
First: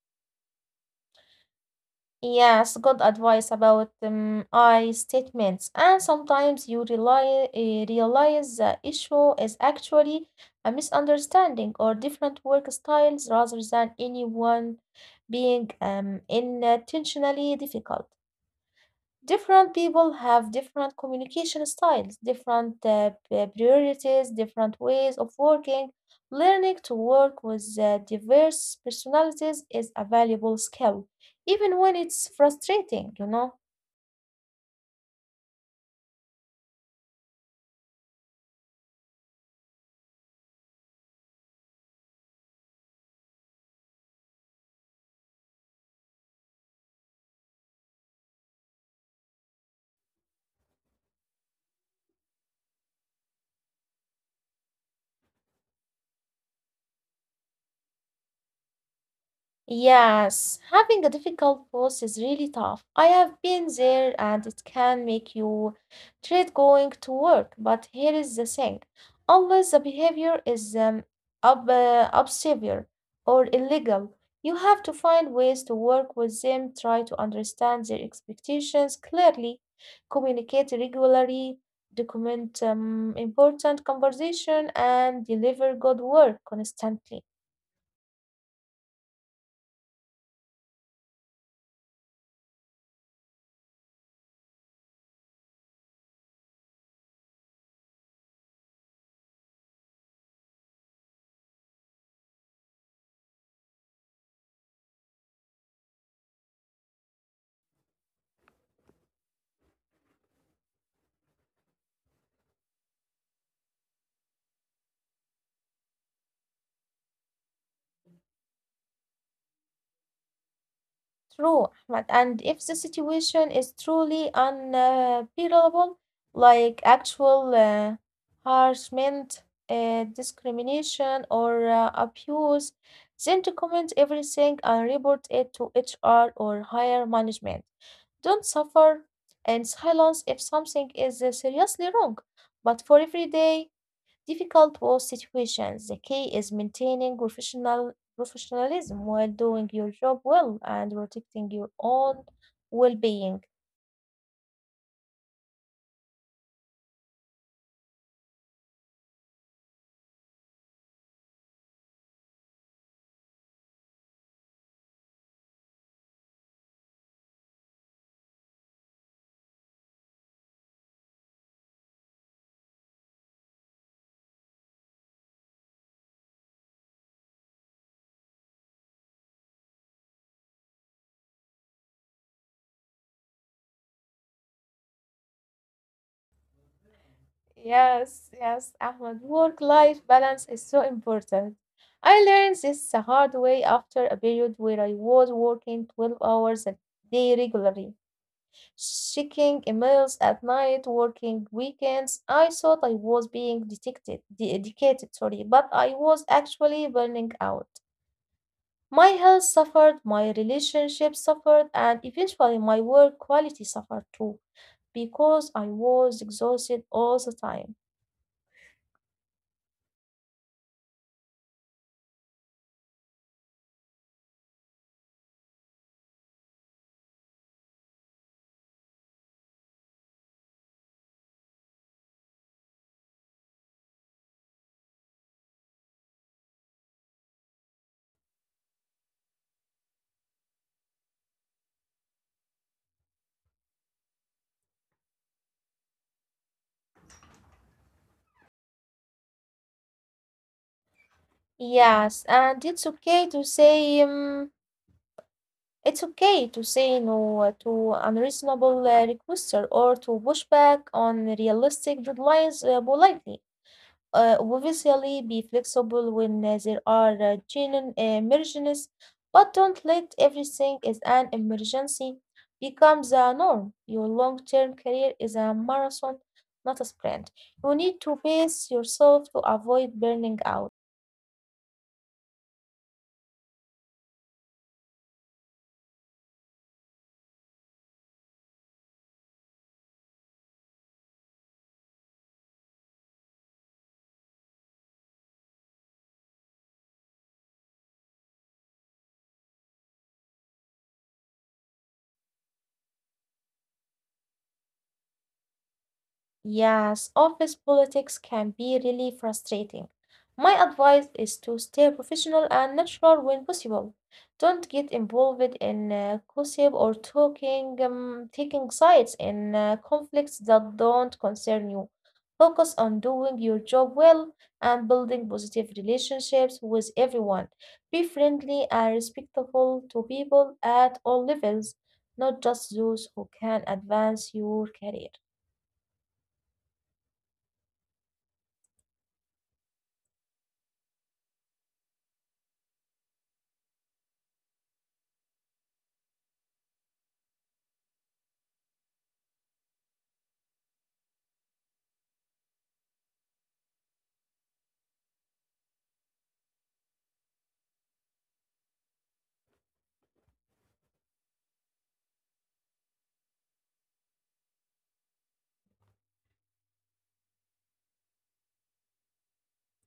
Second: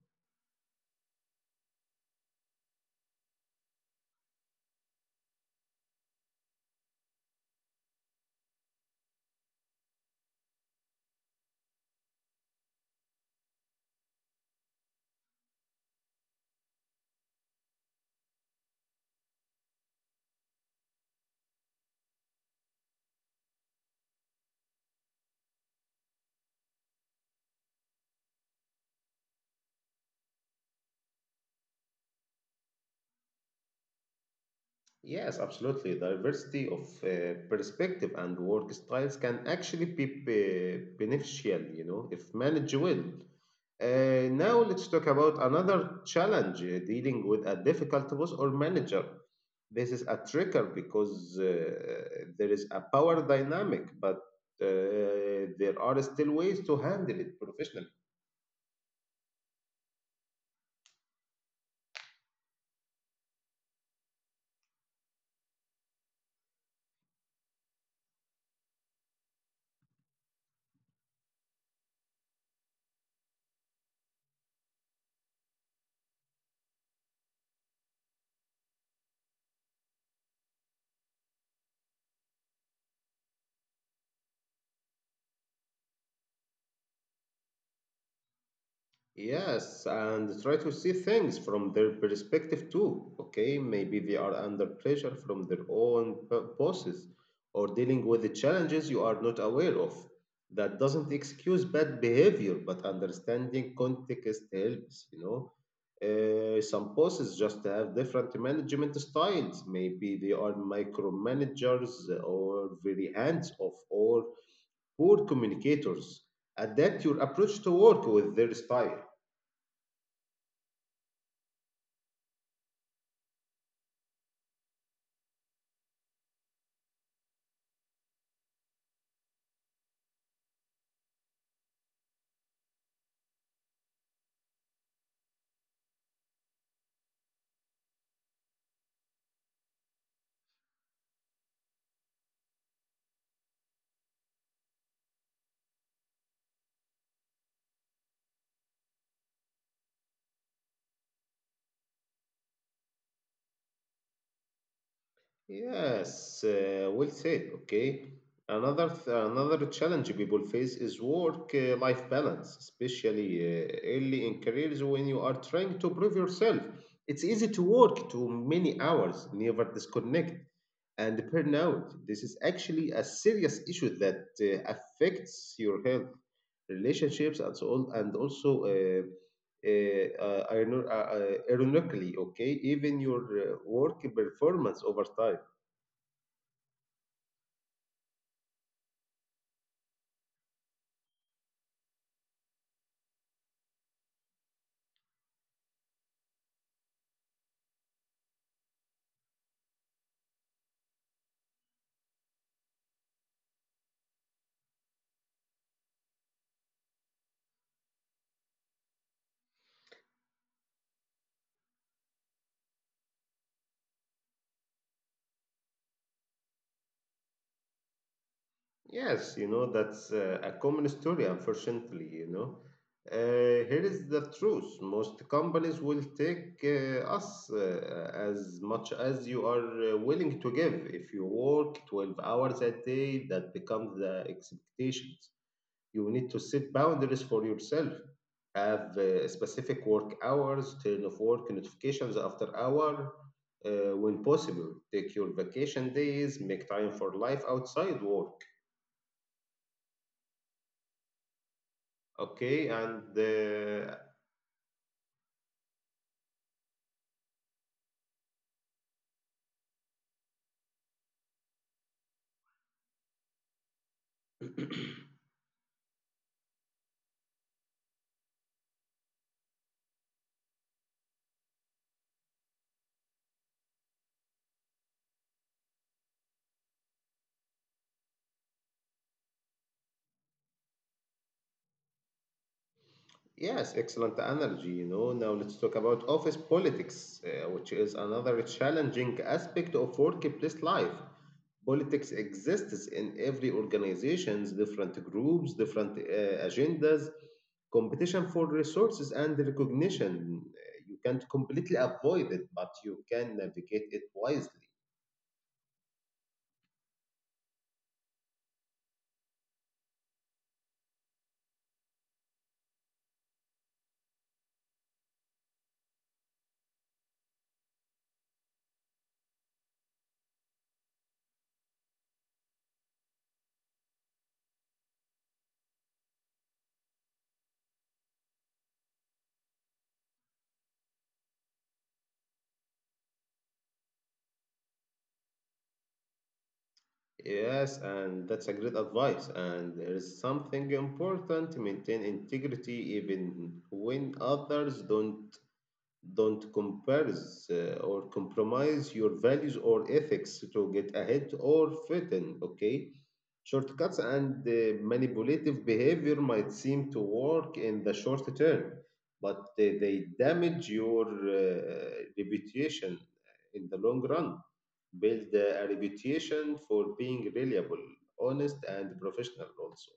Speaker 2: Yes, good advice about I statements. And sometimes you realize the issue is actually a misunderstanding or different work styles rather than anyone being intentionally difficult. Different people have different communication styles, different priorities, different ways of working. Learning to work with diverse personalities is a valuable skill, even when it's frustrating, you know.
Speaker 1: Yes, absolutely. Diversity of perspective and work styles can actually beneficial, you know, if managed well. Now let's talk about another challenge, dealing with a difficult boss or manager. This is a trigger because there is a power dynamic, but there are still ways to handle it professionally.
Speaker 2: Yes, having a difficult boss is really tough. I have been there and it can make you dread going to work. But here is the thing. Unless the behavior is obscene or illegal, you have to find ways to work with them, try to understand their expectations clearly, communicate regularly, document important conversation, and deliver good work constantly.
Speaker 1: Yes, and try to see things from their perspective too. Okay, maybe they are under pressure from their own bosses or dealing with the challenges you are not aware of. That doesn't excuse bad behavior, but understanding context helps, you know. Some bosses just have different management styles. Maybe they are micromanagers or very hands off or poor communicators. Adapt your approach to work with their style.
Speaker 2: True, Ahmad. And if the situation is truly unbearable, like actual harassment, discrimination, or abuse, then document everything and report it to HR or higher management. Don't suffer in silence if something is seriously wrong. But for every day, difficult work situations. The key is maintaining professionalism while doing your job well and protecting your own well-being.
Speaker 1: Yes, well said. Okay. Another challenge people face is work-life balance, especially early in careers when you are trying to prove yourself. It's easy to work too many hours, never disconnect, and burnout. This is actually a serious issue that affects your health, relationships, and so on, and also ironically, okay, even your work performance over time.
Speaker 2: Yes, yes, Ahmed. Work-life balance is so important. I learned this the hard way after a period where I was working 12 hours a day regularly, checking emails at night, working weekends. I thought I was being dedicated, sorry, but I was actually burning out. My health suffered, my relationship suffered, and eventually my work quality suffered too, because I was exhausted all the time.
Speaker 1: Yes, you know, that's a common story, unfortunately, you know. Here is the truth. Most companies will take us as much as you are willing to give. If you work 12 hours a day, that becomes the expectations. You need to set boundaries for yourself. Have specific work hours, turn off work notifications after hour when possible. Take your vacation days, make time for life outside work.
Speaker 2: Yes,
Speaker 1: Okay,
Speaker 2: and
Speaker 1: and
Speaker 2: it's okay to say no to unreasonable requester or to push back on realistic deadlines politely. Obviously be flexible when there are genuine emergencies, but don't let everything is an emergency become the norm. Your long-term career is a marathon, not a sprint. You need to pace yourself to avoid burning out.
Speaker 1: yes, excellent energy. You know, now let's talk about office politics, which is another challenging aspect of workplace life. Politics exists in every organizations, different groups, different agendas, competition for resources and recognition. You can't completely avoid it, but you can navigate it wisely.
Speaker 2: Yes, office politics can be really frustrating. My advice is to stay professional and natural when possible. Don't get involved in gossip or taking sides in conflicts that don't concern you. Focus on doing your job well and building positive relationships with everyone. Be friendly and respectful to people at all levels, not just those who can advance your career.
Speaker 1: Yes, and that's a great advice. And there is something important to maintain integrity even when others don't compares or compromise your values or ethics to get ahead or fit in, okay? Shortcuts and manipulative behavior might seem to work in the short term, but they damage your reputation in the long run. Build a reputation for being reliable, honest, and professional also.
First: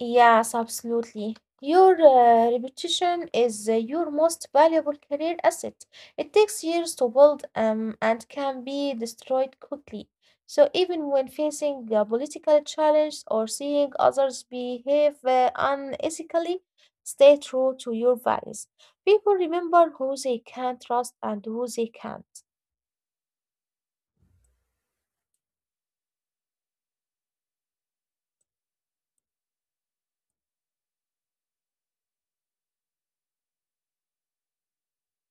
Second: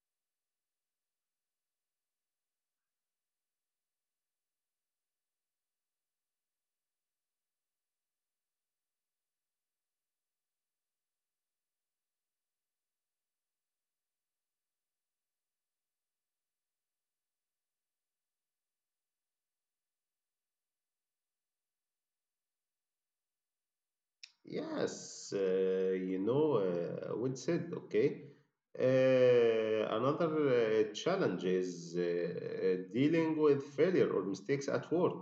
Speaker 2: Yes, absolutely. Your reputation is your most valuable career asset. It takes years to build and can be destroyed quickly. So, even when facing a political challenge or seeing others behave unethically, stay true to your values. People remember who they can trust and who they can't.
Speaker 1: Yes, you know, well said, okay. Another challenge is dealing with failure or mistakes at work.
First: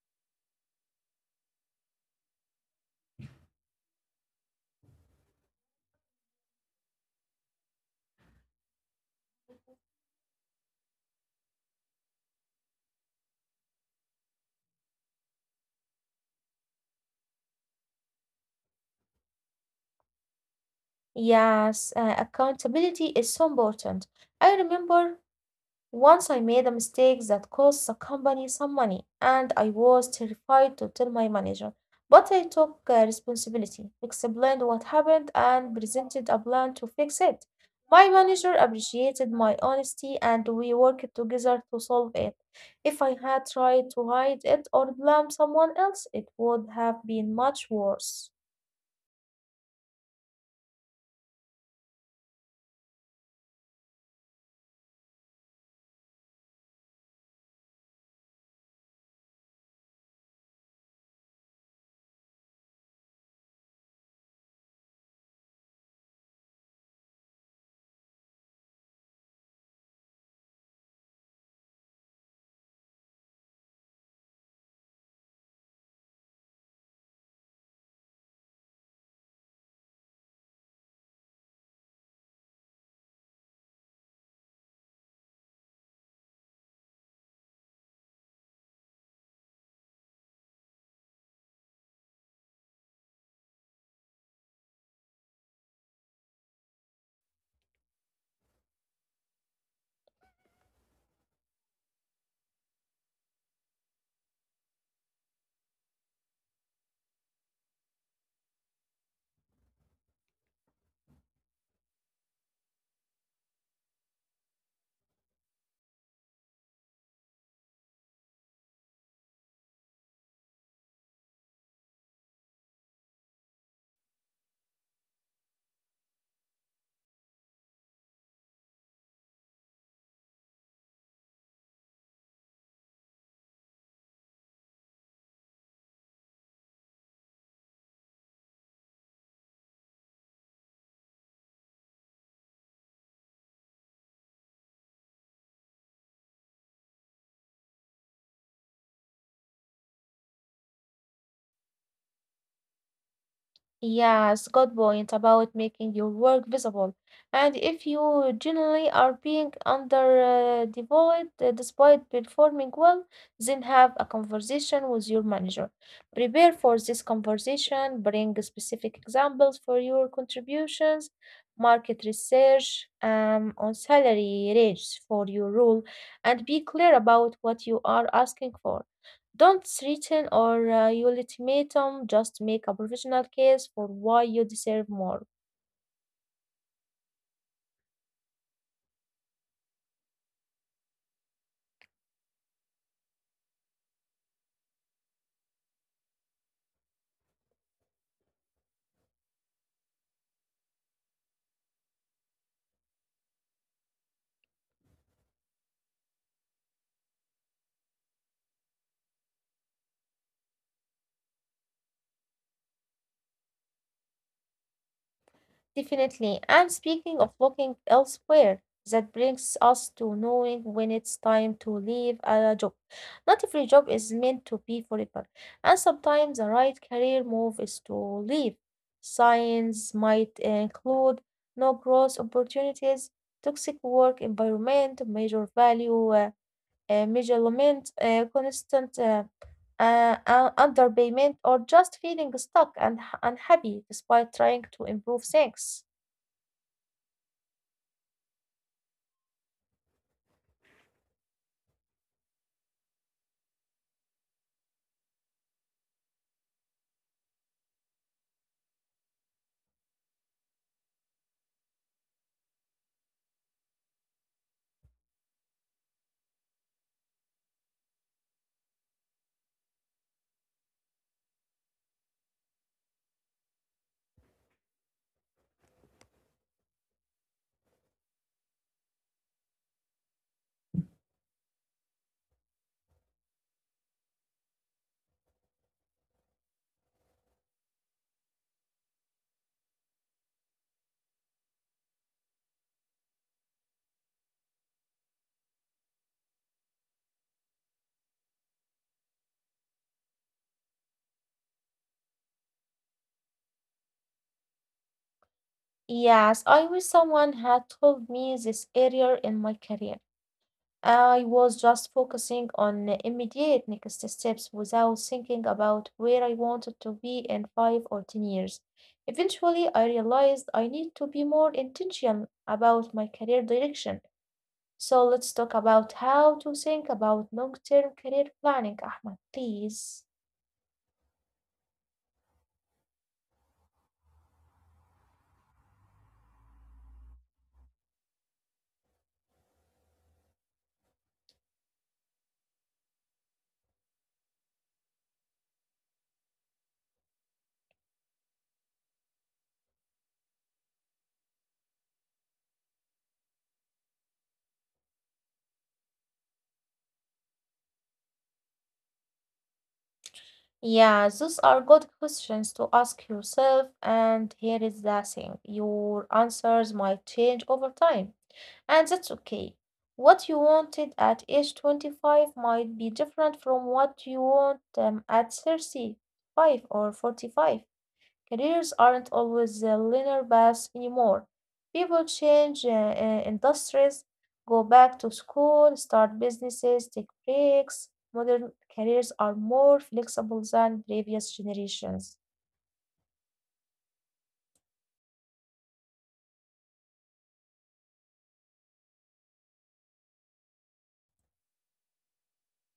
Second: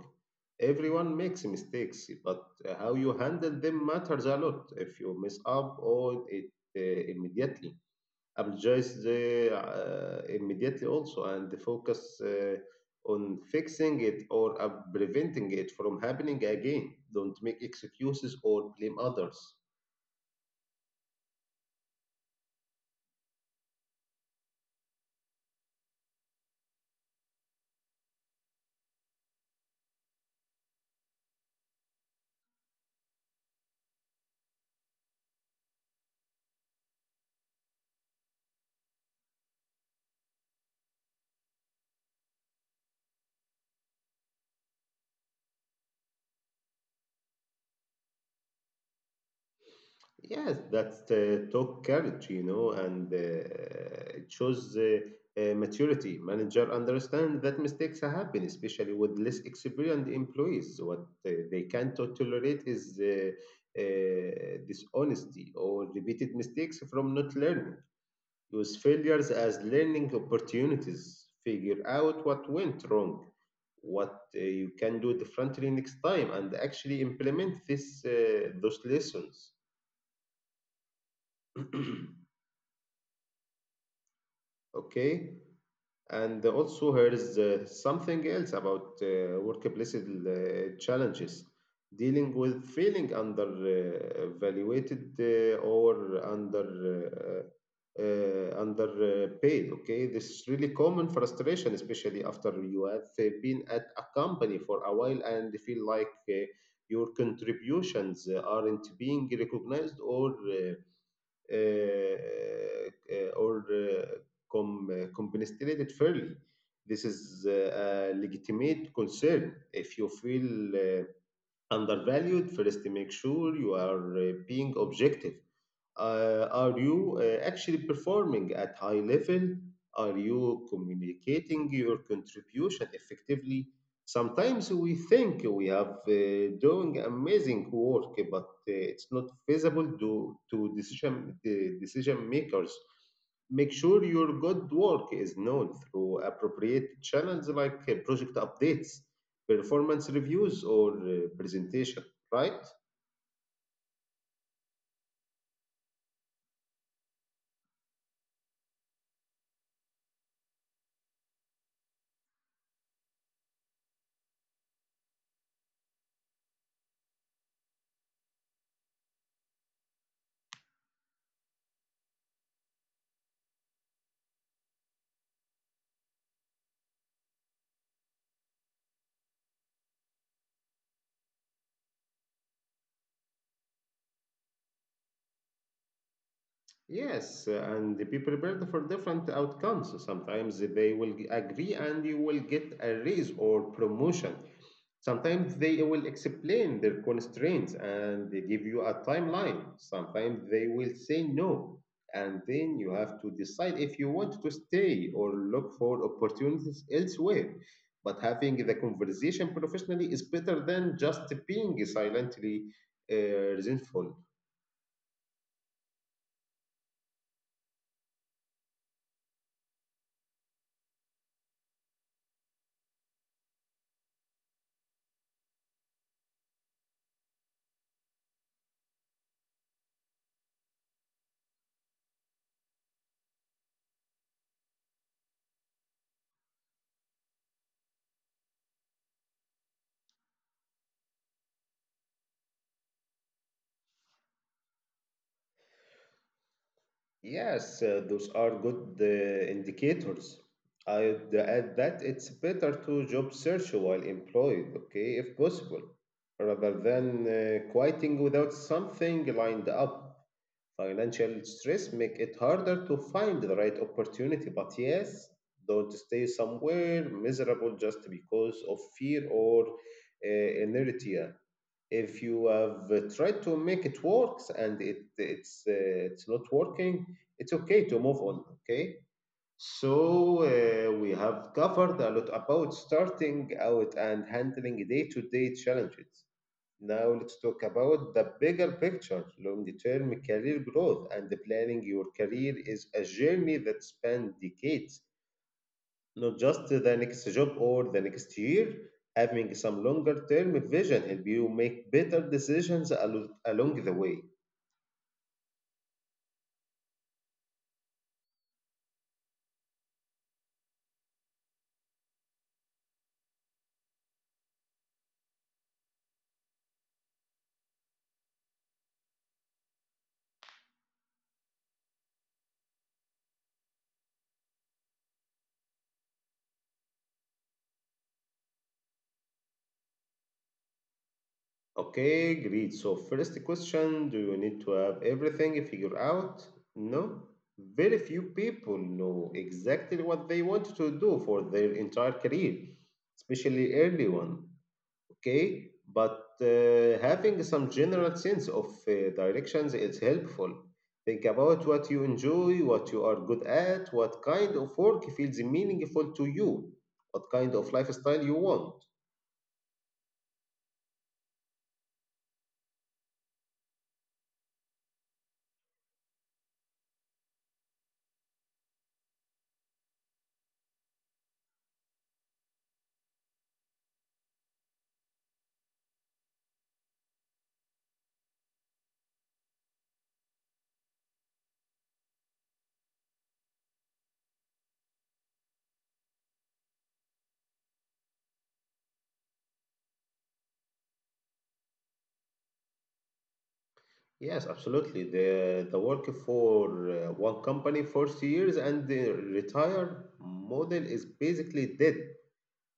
Speaker 1: Everyone makes mistakes, but how you handle them matters a lot. If you mess up, or it immediately apologize immediately also, and focus on fixing it or preventing it from happening again. Don't make excuses or blame others.
Speaker 2: Yes, accountability is so important. I remember once I made a mistake that cost the company some money, and I was terrified to tell my manager. But I took responsibility, explained what happened, and presented a plan to fix it. My manager appreciated my honesty, and we worked together to solve it. If I had tried to hide it or blame someone else, it would have been much worse.
Speaker 1: Yes, that's talk courage, you know, and it shows maturity. Manager understand that mistakes happen, especially with less experienced employees. What they can't tolerate is dishonesty or repeated mistakes from not learning. Use failures as learning opportunities. Figure out what went wrong, what you can do differently next time, and actually implement this those lessons. Okay. And also, here is something else about workplace challenges, dealing with feeling undervaluated or under. Under okay, this is really common frustration, especially after you have been at a company for a while and feel like your contributions aren't being recognized uh, uh, or uh, compensated fairly. This is a legitimate concern. If you feel undervalued, first make sure you are being objective. Are you actually performing at high level? Are you communicating your contribution effectively? Sometimes we think we have doing amazing work, but it's not feasible to the decision makers. Make sure your good work is known through appropriate channels, like project updates, performance reviews, or presentation, right?
Speaker 2: Yes, good point about making your work visible. And if you generally are being underdeveloped despite performing well, then have a conversation with your manager. Prepare for this conversation, bring specific examples for your contributions, market research on salary range for your role, and be clear about what you are asking for. Don't threaten or your ultimatum, just make a professional case for why you deserve more.
Speaker 1: Yes, and be prepared for different outcomes. Sometimes they will agree and you will get a raise or promotion. Sometimes they will explain their constraints and they give you a timeline. Sometimes they will say no. And then you have to decide if you want to stay or look for opportunities elsewhere. But having the conversation professionally is better than just being silently uh, resentful.
Speaker 2: Definitely. And speaking of looking elsewhere, that brings us to knowing when it's time to leave a job. Not every job is meant to be forever, and sometimes the right career move is to leave. Signs might include no growth opportunities, toxic work environment, major value. Measurement, constant underpayment, or just feeling stuck and unhappy despite trying to improve things.
Speaker 1: Yes, those are good indicators. I'd add that it's better to job search while employed, okay, if possible, rather than quitting without something lined up. Financial stress make it harder to find the right opportunity, but yes, don't stay somewhere miserable just because of fear or inertia. If you have tried to make it works and it's not working, it's okay to move on. Okay, so we have covered a lot about starting out and handling day-to-day challenges. Now let's talk about the bigger picture, long-term career growth, and planning your career is a journey that spans decades, not just the next job or the next year. Having some longer-term vision help you make better decisions along the way.
Speaker 2: Yes, I wish someone had told me this earlier in my career. I was just focusing on immediate next steps without thinking about where I wanted to be in 5 or 10 years. Eventually, I realized I need to be more intentional about my career direction. So let's talk about how to think about long-term career planning, Ahmed, please.
Speaker 1: Okay, great. So first question, do you need to have everything figured out? No. Very few people know exactly what they want to do for their entire career, especially early one. Okay, but having some general sense of directions is helpful. Think about what you enjoy, what you are good at, what kind of work feels meaningful to you, what kind of lifestyle you want.
Speaker 2: Yeah, those are good questions to ask yourself, and here is the thing. Your answers might change over time, and that's okay. What you wanted at age 25 might be different from what you want at 35 or 45. Careers aren't always linear path anymore. People change industries, go back to school, start businesses, take breaks. Modern careers are more flexible than previous generations.
Speaker 1: Yes, absolutely. The work for one company for years and the retire model is basically dead.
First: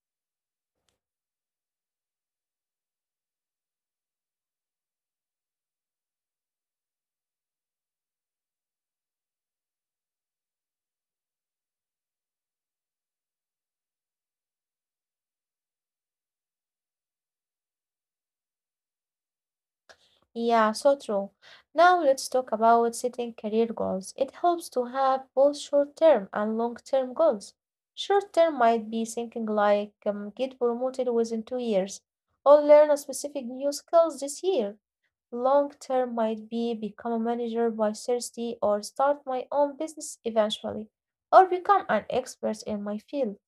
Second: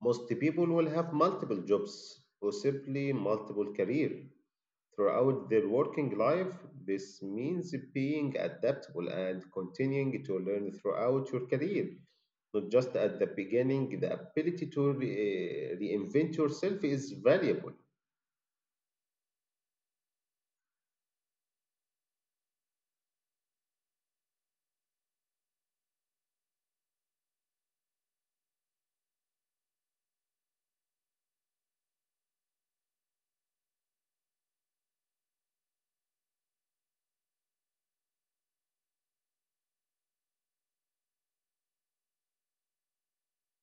Speaker 1: Most people will have multiple jobs or simply multiple career throughout their working life. This means being adaptable and continuing to learn throughout your career, not just at the beginning. The ability to reinvent yourself is valuable.
Speaker 2: Yeah, so true. Now let's talk about setting career goals. It helps to have both short term and long term goals. Short term might be thinking like get promoted within 2 years or learn a specific new skills this year. Long term might be become a manager by 30 or start my own business eventually or become an expert in my field.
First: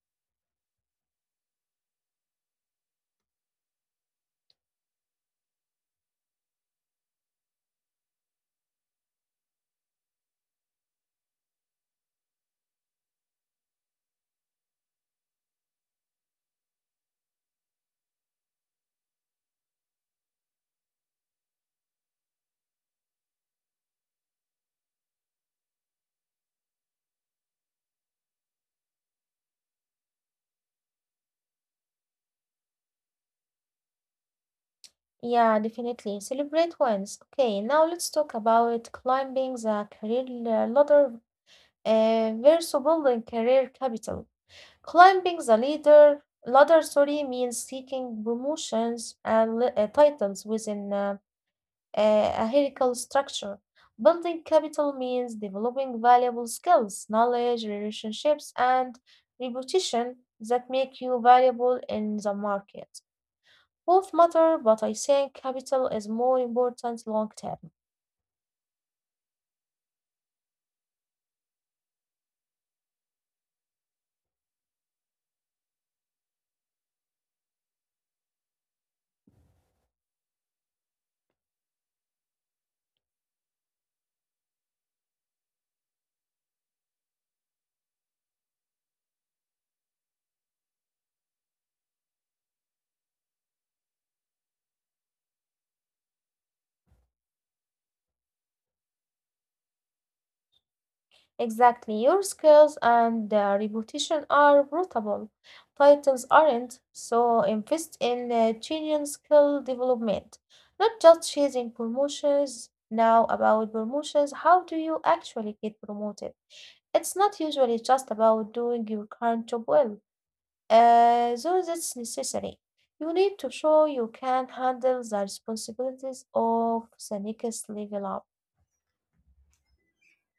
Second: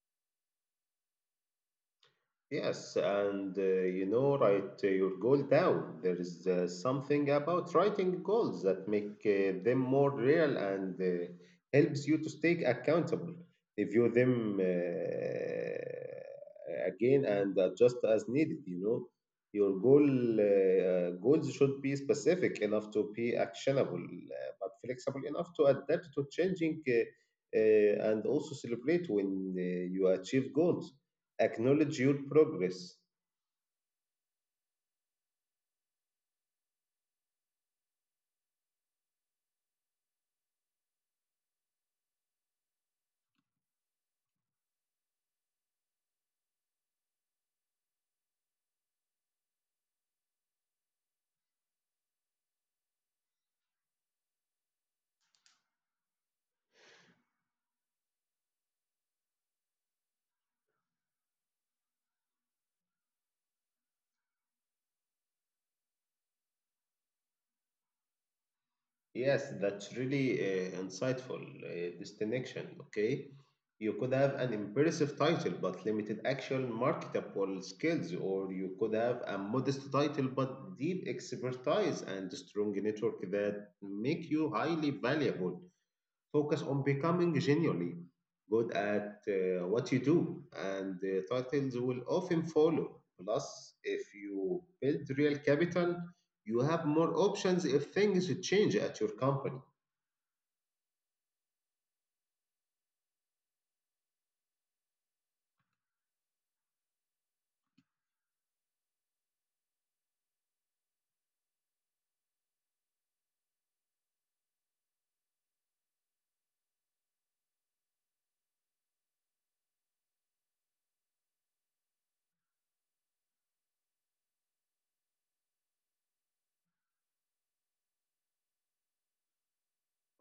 Speaker 1: Yes, and write your goal down. There is something about writing goals that make them more real, and helps you to stay accountable. Review them again and adjust as needed. You know, your goals should be specific enough to be actionable, but flexible enough to adapt to changing and also celebrate when you achieve goals, acknowledge your progress.
Speaker 2: Yeah, definitely. Celebrate wins. Okay, now let's talk about climbing the career ladder versus building career capital. Climbing the leader ladder, sorry, means seeking promotions and titles within a hierarchical structure. Building capital means developing valuable skills, knowledge, relationships, and reputation that make you valuable in the market. Both matter, but I think capital is more important long term.
Speaker 1: Yes, that's really insightful distinction. Okay, you could have an impressive title but limited actual marketable skills, or you could have a modest title but deep expertise and strong network that make you highly valuable. Focus on becoming genuinely good at what you do, and the titles will often follow. Plus, if you build real capital, you have more options if things change at your company.
Speaker 2: Exactly. Your skills and reputation are portable. Titles aren't, so invest in genuine skill development, not just chasing promotions. Now, about promotions, how do you actually get promoted? It's not usually just about doing your current job well, though that's necessary. You need to show you can handle the responsibilities of the next level up.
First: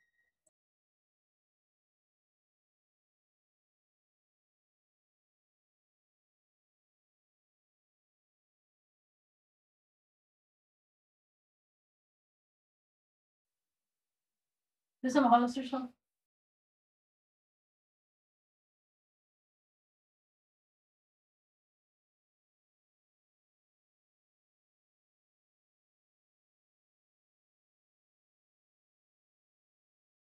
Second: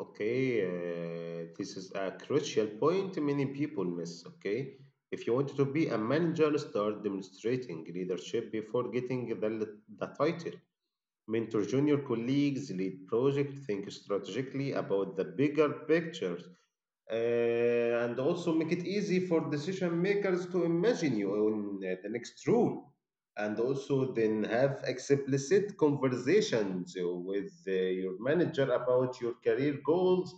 Speaker 1: Okay, this is a crucial point many people miss. Okay, if you want to be a manager, start demonstrating leadership before getting the title. Mentor junior colleagues, lead project, think strategically about
Speaker 2: لسه
Speaker 1: the
Speaker 2: ما
Speaker 1: bigger
Speaker 2: خلصتش.
Speaker 1: pictures, uh, and also make it easy for decision makers to imagine you on the next role. And also, then have explicit conversations with your manager about your career goals,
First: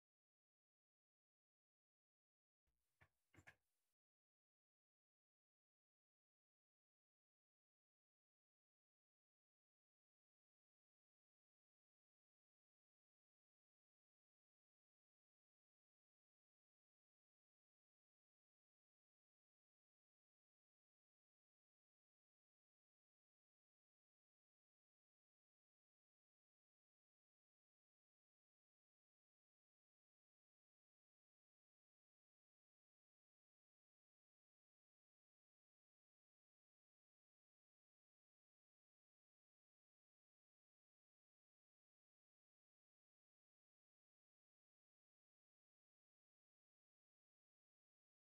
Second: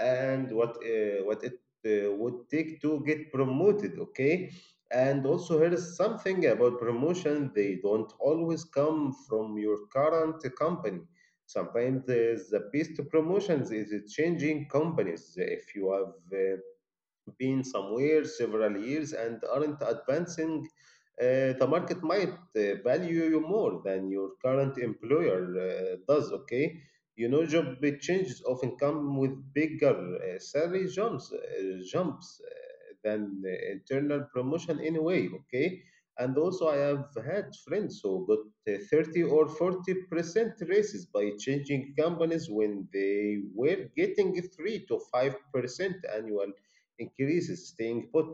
Speaker 1: and what it would take to get promoted. Okay, and also, here is something about promotion. They don't always come from your current company. Sometimes the best promotions is changing companies. If you have been somewhere several years and aren't advancing, the market might value you more than your current employer does. Okay, you know, job changes often come with bigger salary jumps than internal promotion anyway. Okay. And also, I have had friends who got 30 or 40% raises by changing companies when they were getting 3 to 5% annual increases staying put.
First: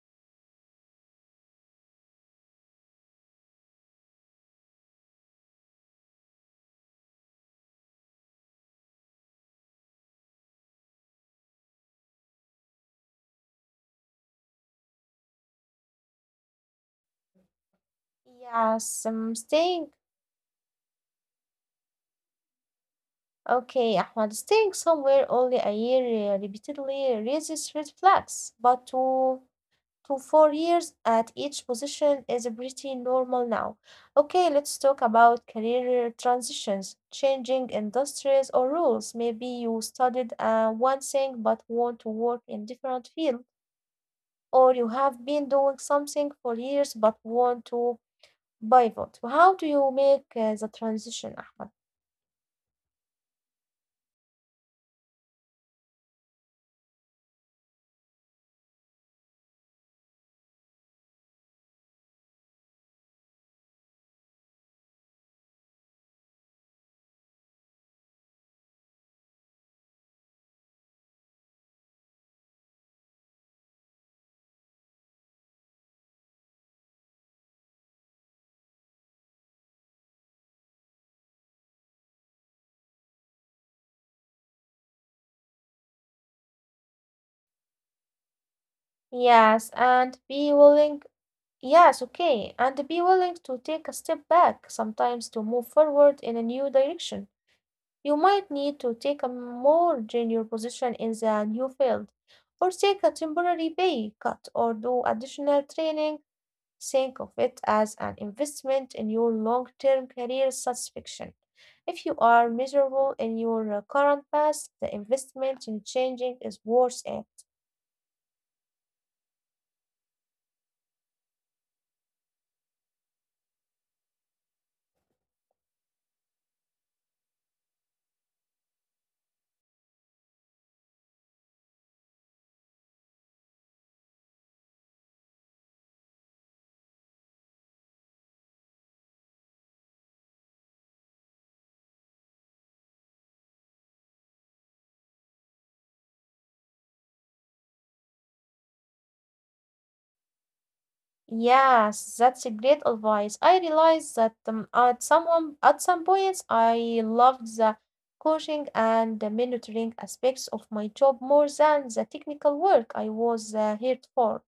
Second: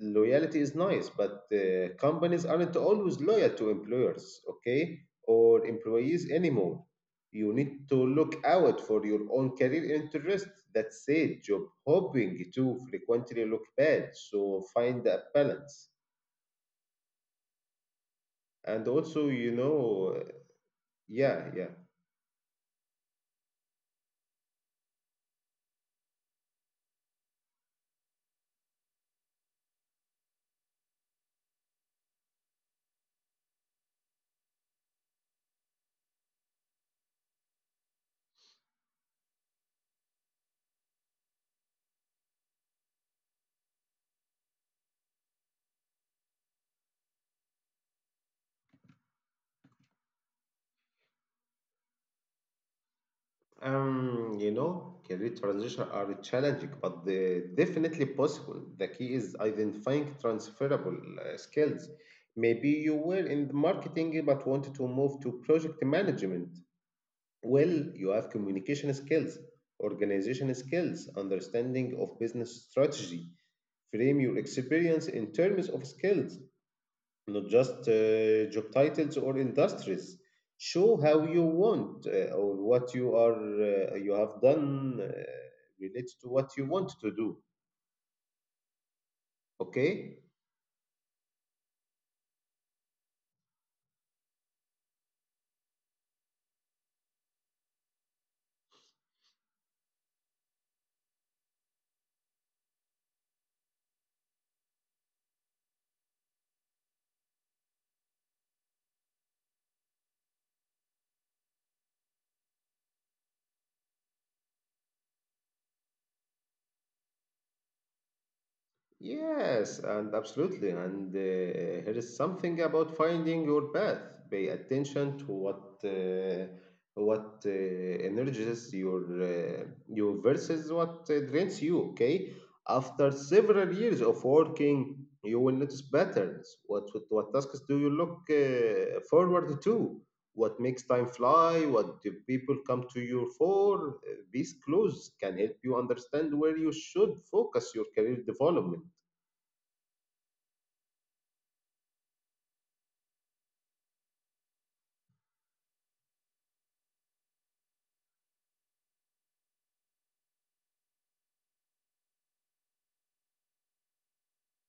Speaker 1: Loyalty is nice, but companies aren't always loyal to employers, okay, or employees anymore. You need to look out for your own career interests. That said, job hopping too frequently look bad, so find a balance. And
Speaker 2: Yes,
Speaker 1: also, you
Speaker 2: staying
Speaker 1: know, yeah, yeah.
Speaker 2: okay, Ahmad, staying somewhere only a year repeatedly raises red flags, but 2 to 4 years at each position is pretty normal now. Okay, let's talk about career transitions, changing industries or roles. Maybe you studied one thing but want to work in different field, or you have been doing something for years but want to pivot. How do you make the transition, Ahmad?
Speaker 1: Career transition are challenging, but they definitely possible. The key is identifying transferable skills. Maybe you were in the marketing but wanted to move to project management. Well, you have communication skills, organization skills, understanding of business strategy. Frame your experience in terms of skills, not just job titles or industries. Show how you want or what you are you have done related to what you want to do.
Speaker 2: Yes, and
Speaker 1: Okay.
Speaker 2: be willing. Yes, okay. And be willing to take a step back sometimes to move forward in a new direction. You might need to take a more junior position in the new field, or take a temporary pay cut, or do additional training. Think of it as an investment in your long term career satisfaction. If you are miserable in your current path, the investment in changing is worth it.
Speaker 1: Yes, and absolutely. And here is something about finding your path. Pay attention to what energizes you versus what drains you. Okay. After several years of working, you will notice patterns. What tasks do you look forward to? What makes time fly? What do people come to you for? These clues can help you understand where you should focus your career development.
Speaker 2: Yes, that's a great advice. I realized that at some points I loved the coaching and the mentoring aspects of my job more than the technical work I was here for.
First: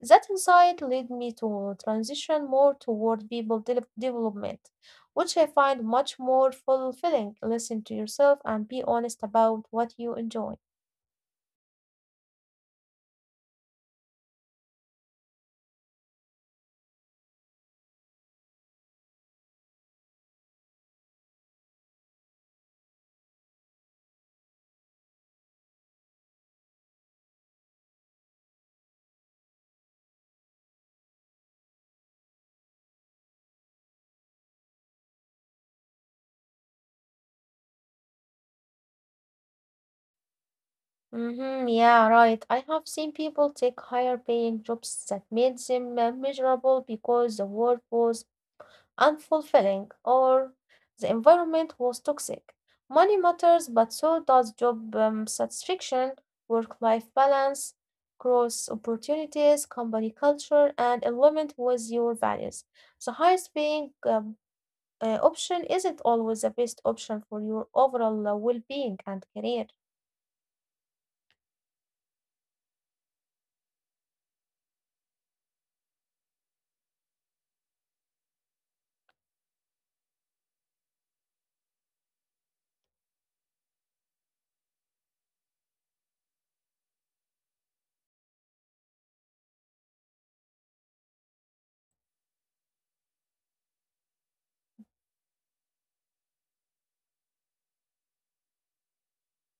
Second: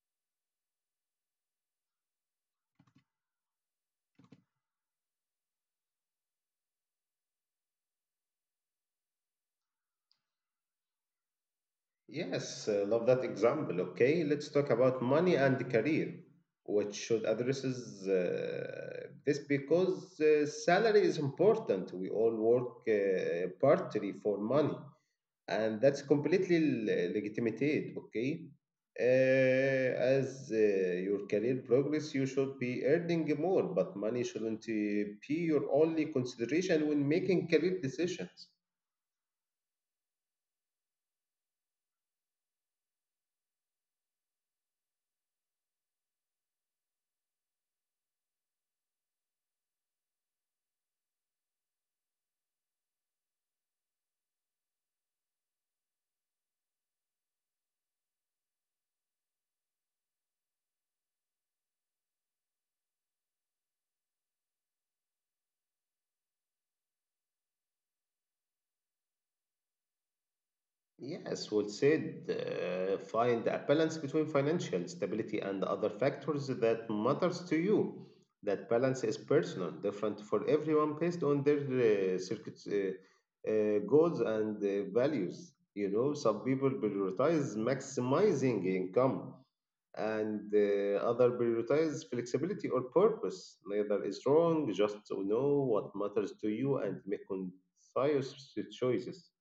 Speaker 2: That insight led me to transition more toward people development, which I find much more fulfilling. Listen to yourself and be honest about what you enjoy.
Speaker 1: Yes, love that example. Okay, let's talk about money and career, which should addresses this because salary is important. We all work partly for money, and that's completely legitimate. Okay, as your career progress, you should be earning more, but money shouldn't be your only consideration when making career decisions.
Speaker 2: Mm-hmm, yeah, right. I have seen people take higher paying jobs that made them miserable because the work was unfulfilling or the environment was toxic. Money matters, but so does job satisfaction, work-life balance, growth opportunities, company culture, and alignment with your values. The highest paying option isn't always the best option for your overall well-being and career.
Speaker 1: Yes, well said. Find a balance between financial stability and other factors that matters to you. That balance is personal, different for everyone based on their goals and values. You know, some people prioritize maximizing income, and other prioritize flexibility or purpose. Neither is wrong. Just to know what matters to you and make concise choices.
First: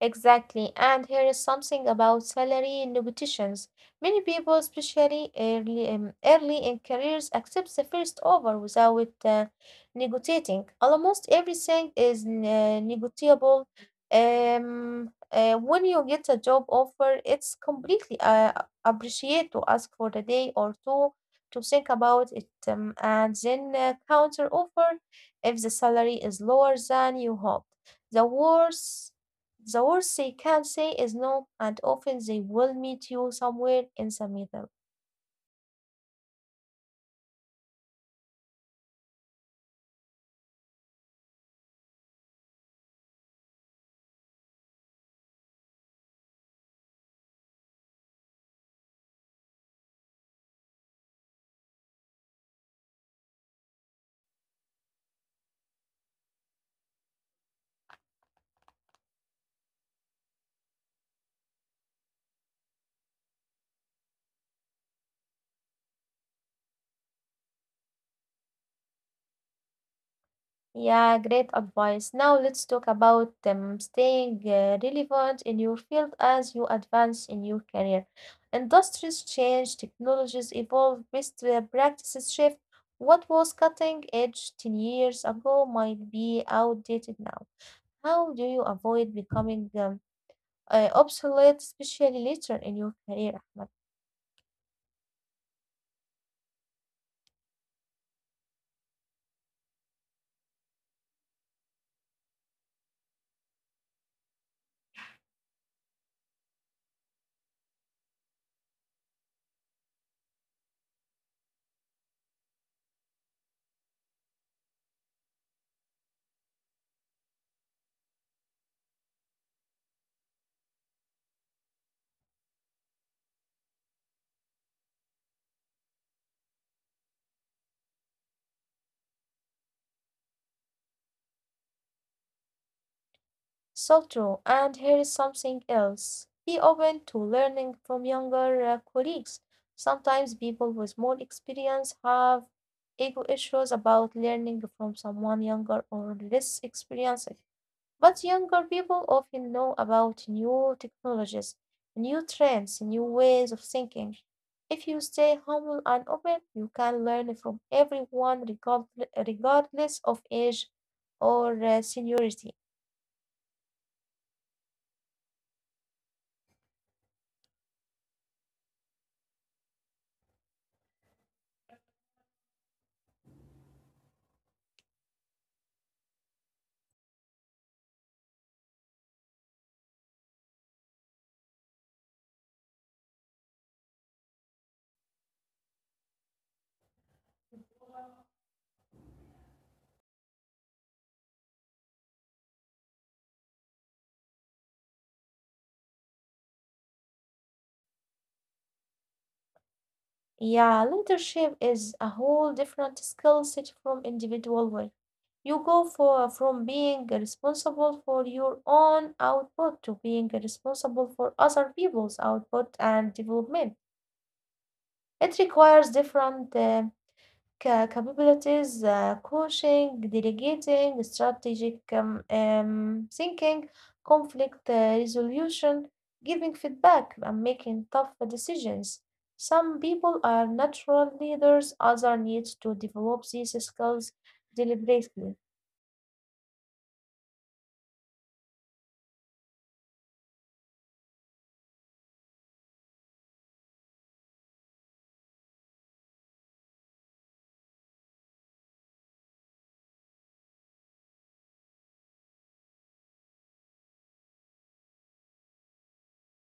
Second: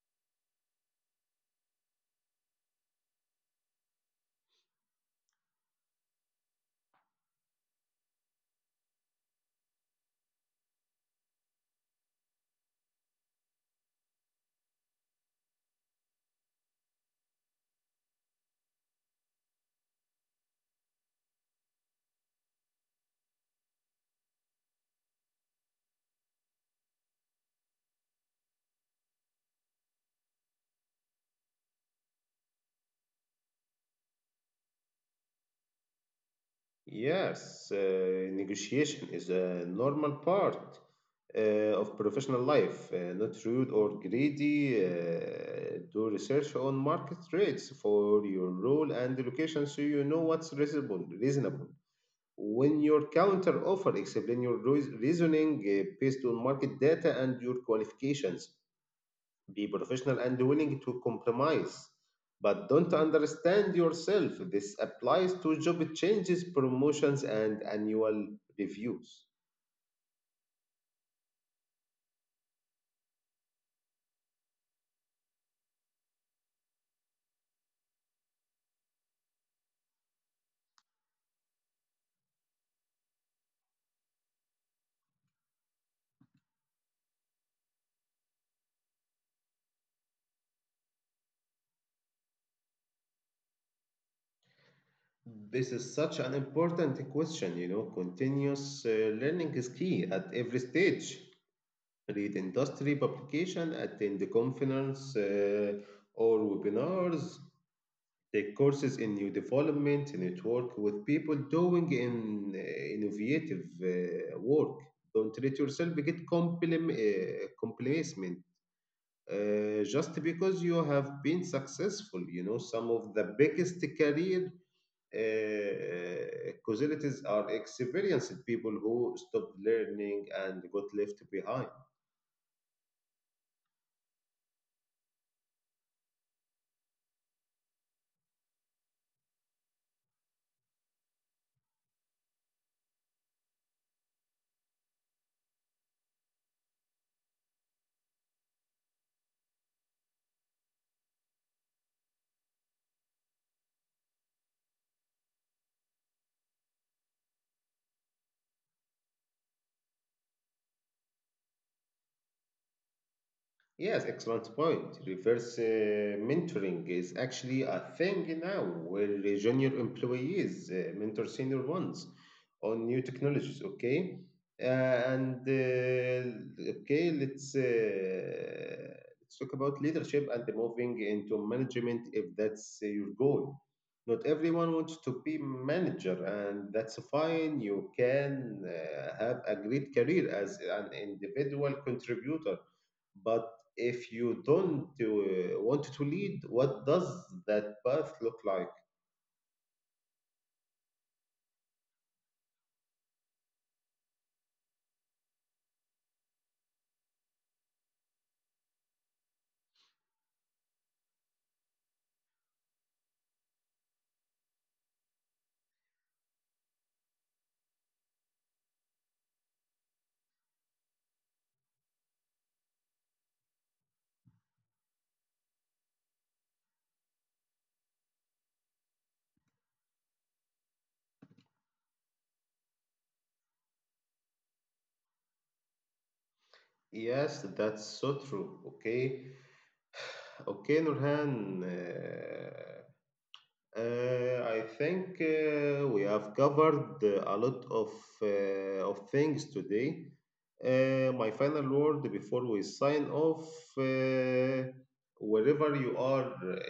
Speaker 2: Exactly. And here is something about salary negotiations. Many people, early in careers, accept the first offer without negotiating. Almost everything is negotiable. When you get a job offer, it's completely appreciate to ask for a day or two to think about it, and then counter offer if the salary is lower than you hoped. The worst the worst they can say is no, and often they will meet you somewhere in the middle.
Speaker 1: Yes, negotiation is a normal part uh, of professional life. Not rude or greedy. Do research on market rates for your role and location so you know what's reasonable. Reasonable. When your counter offer, explain your reasoning based on market data and your qualifications, be professional and willing to compromise. But don't understand yourself. This applies to job changes, promotions, and annual reviews.
Speaker 2: Yeah, great advice. Now let's talk about staying relevant in your field as you advance in your career. Industries change, technologies evolve, best practices shift. What was cutting edge 10 years ago might be outdated now. How do you avoid becoming obsolete, especially later in your career, Ahmed?
Speaker 1: This is such an important question, you know. Continuous learning is key at every stage. Read industry publication, attend the conference or webinars, take courses in new development, network with people doing innovative work. Don't let yourself get complacent just because you have been successful. You know, some of the biggest career casualties are experienced people who stopped learning and got left behind.
Speaker 2: So true. And here is something else. Be open to learning from younger colleagues. Sometimes people with more experience have ego issues about learning from someone younger or less experienced. But younger people often know about new technologies, new trends, new ways of thinking. If you stay humble and open, you can learn from everyone regardless of age or seniority.
Speaker 1: Yes, excellent point. Reverse mentoring is actually a thing now where junior employees mentor senior ones on new technologies, okay? And okay, let's talk about leadership and moving into management if that's your goal. Not everyone wants to be manager, and that's fine. You can have a great career as an individual contributor. But if you don't want to lead, what does that path look like?
Speaker 2: Yeah, leadership is a whole different skill set from individual work. You go for from being responsible for your own output to being responsible for other people's output and development. It requires different Ca capabilities, coaching, delegating, strategic thinking, conflict resolution, giving feedback, and making tough decisions. Some people are natural leaders, others need to develop these skills deliberately.
Speaker 1: Yes, that's so true. Okay, okay, Nurhan. I think we have covered a lot of things today. My final word before we sign off, uh, wherever you are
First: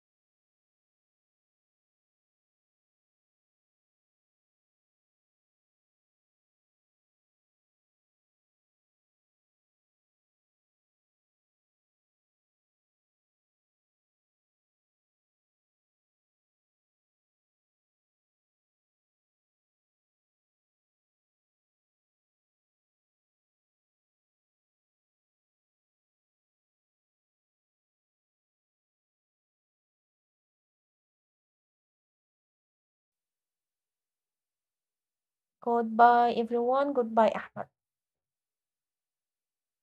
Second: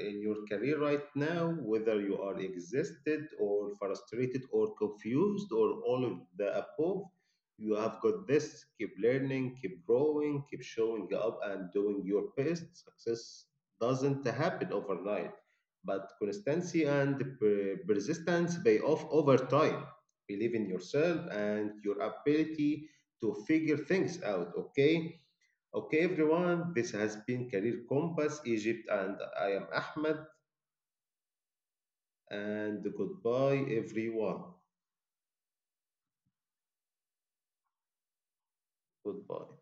Speaker 1: in your career right now, whether you are exhausted or frustrated or confused or all of the above, you have got this. Keep learning, keep growing, keep showing up and doing your best. Success doesn't happen overnight, but consistency and persistence pay off over time. Believe in yourself and your ability to figure things out, okay? Okay, everyone, this has been Career Compass Egypt, and I am Ahmed, and goodbye, everyone.
Speaker 2: Goodbye, everyone. Goodbye, Ahmed.
Speaker 1: Goodbye.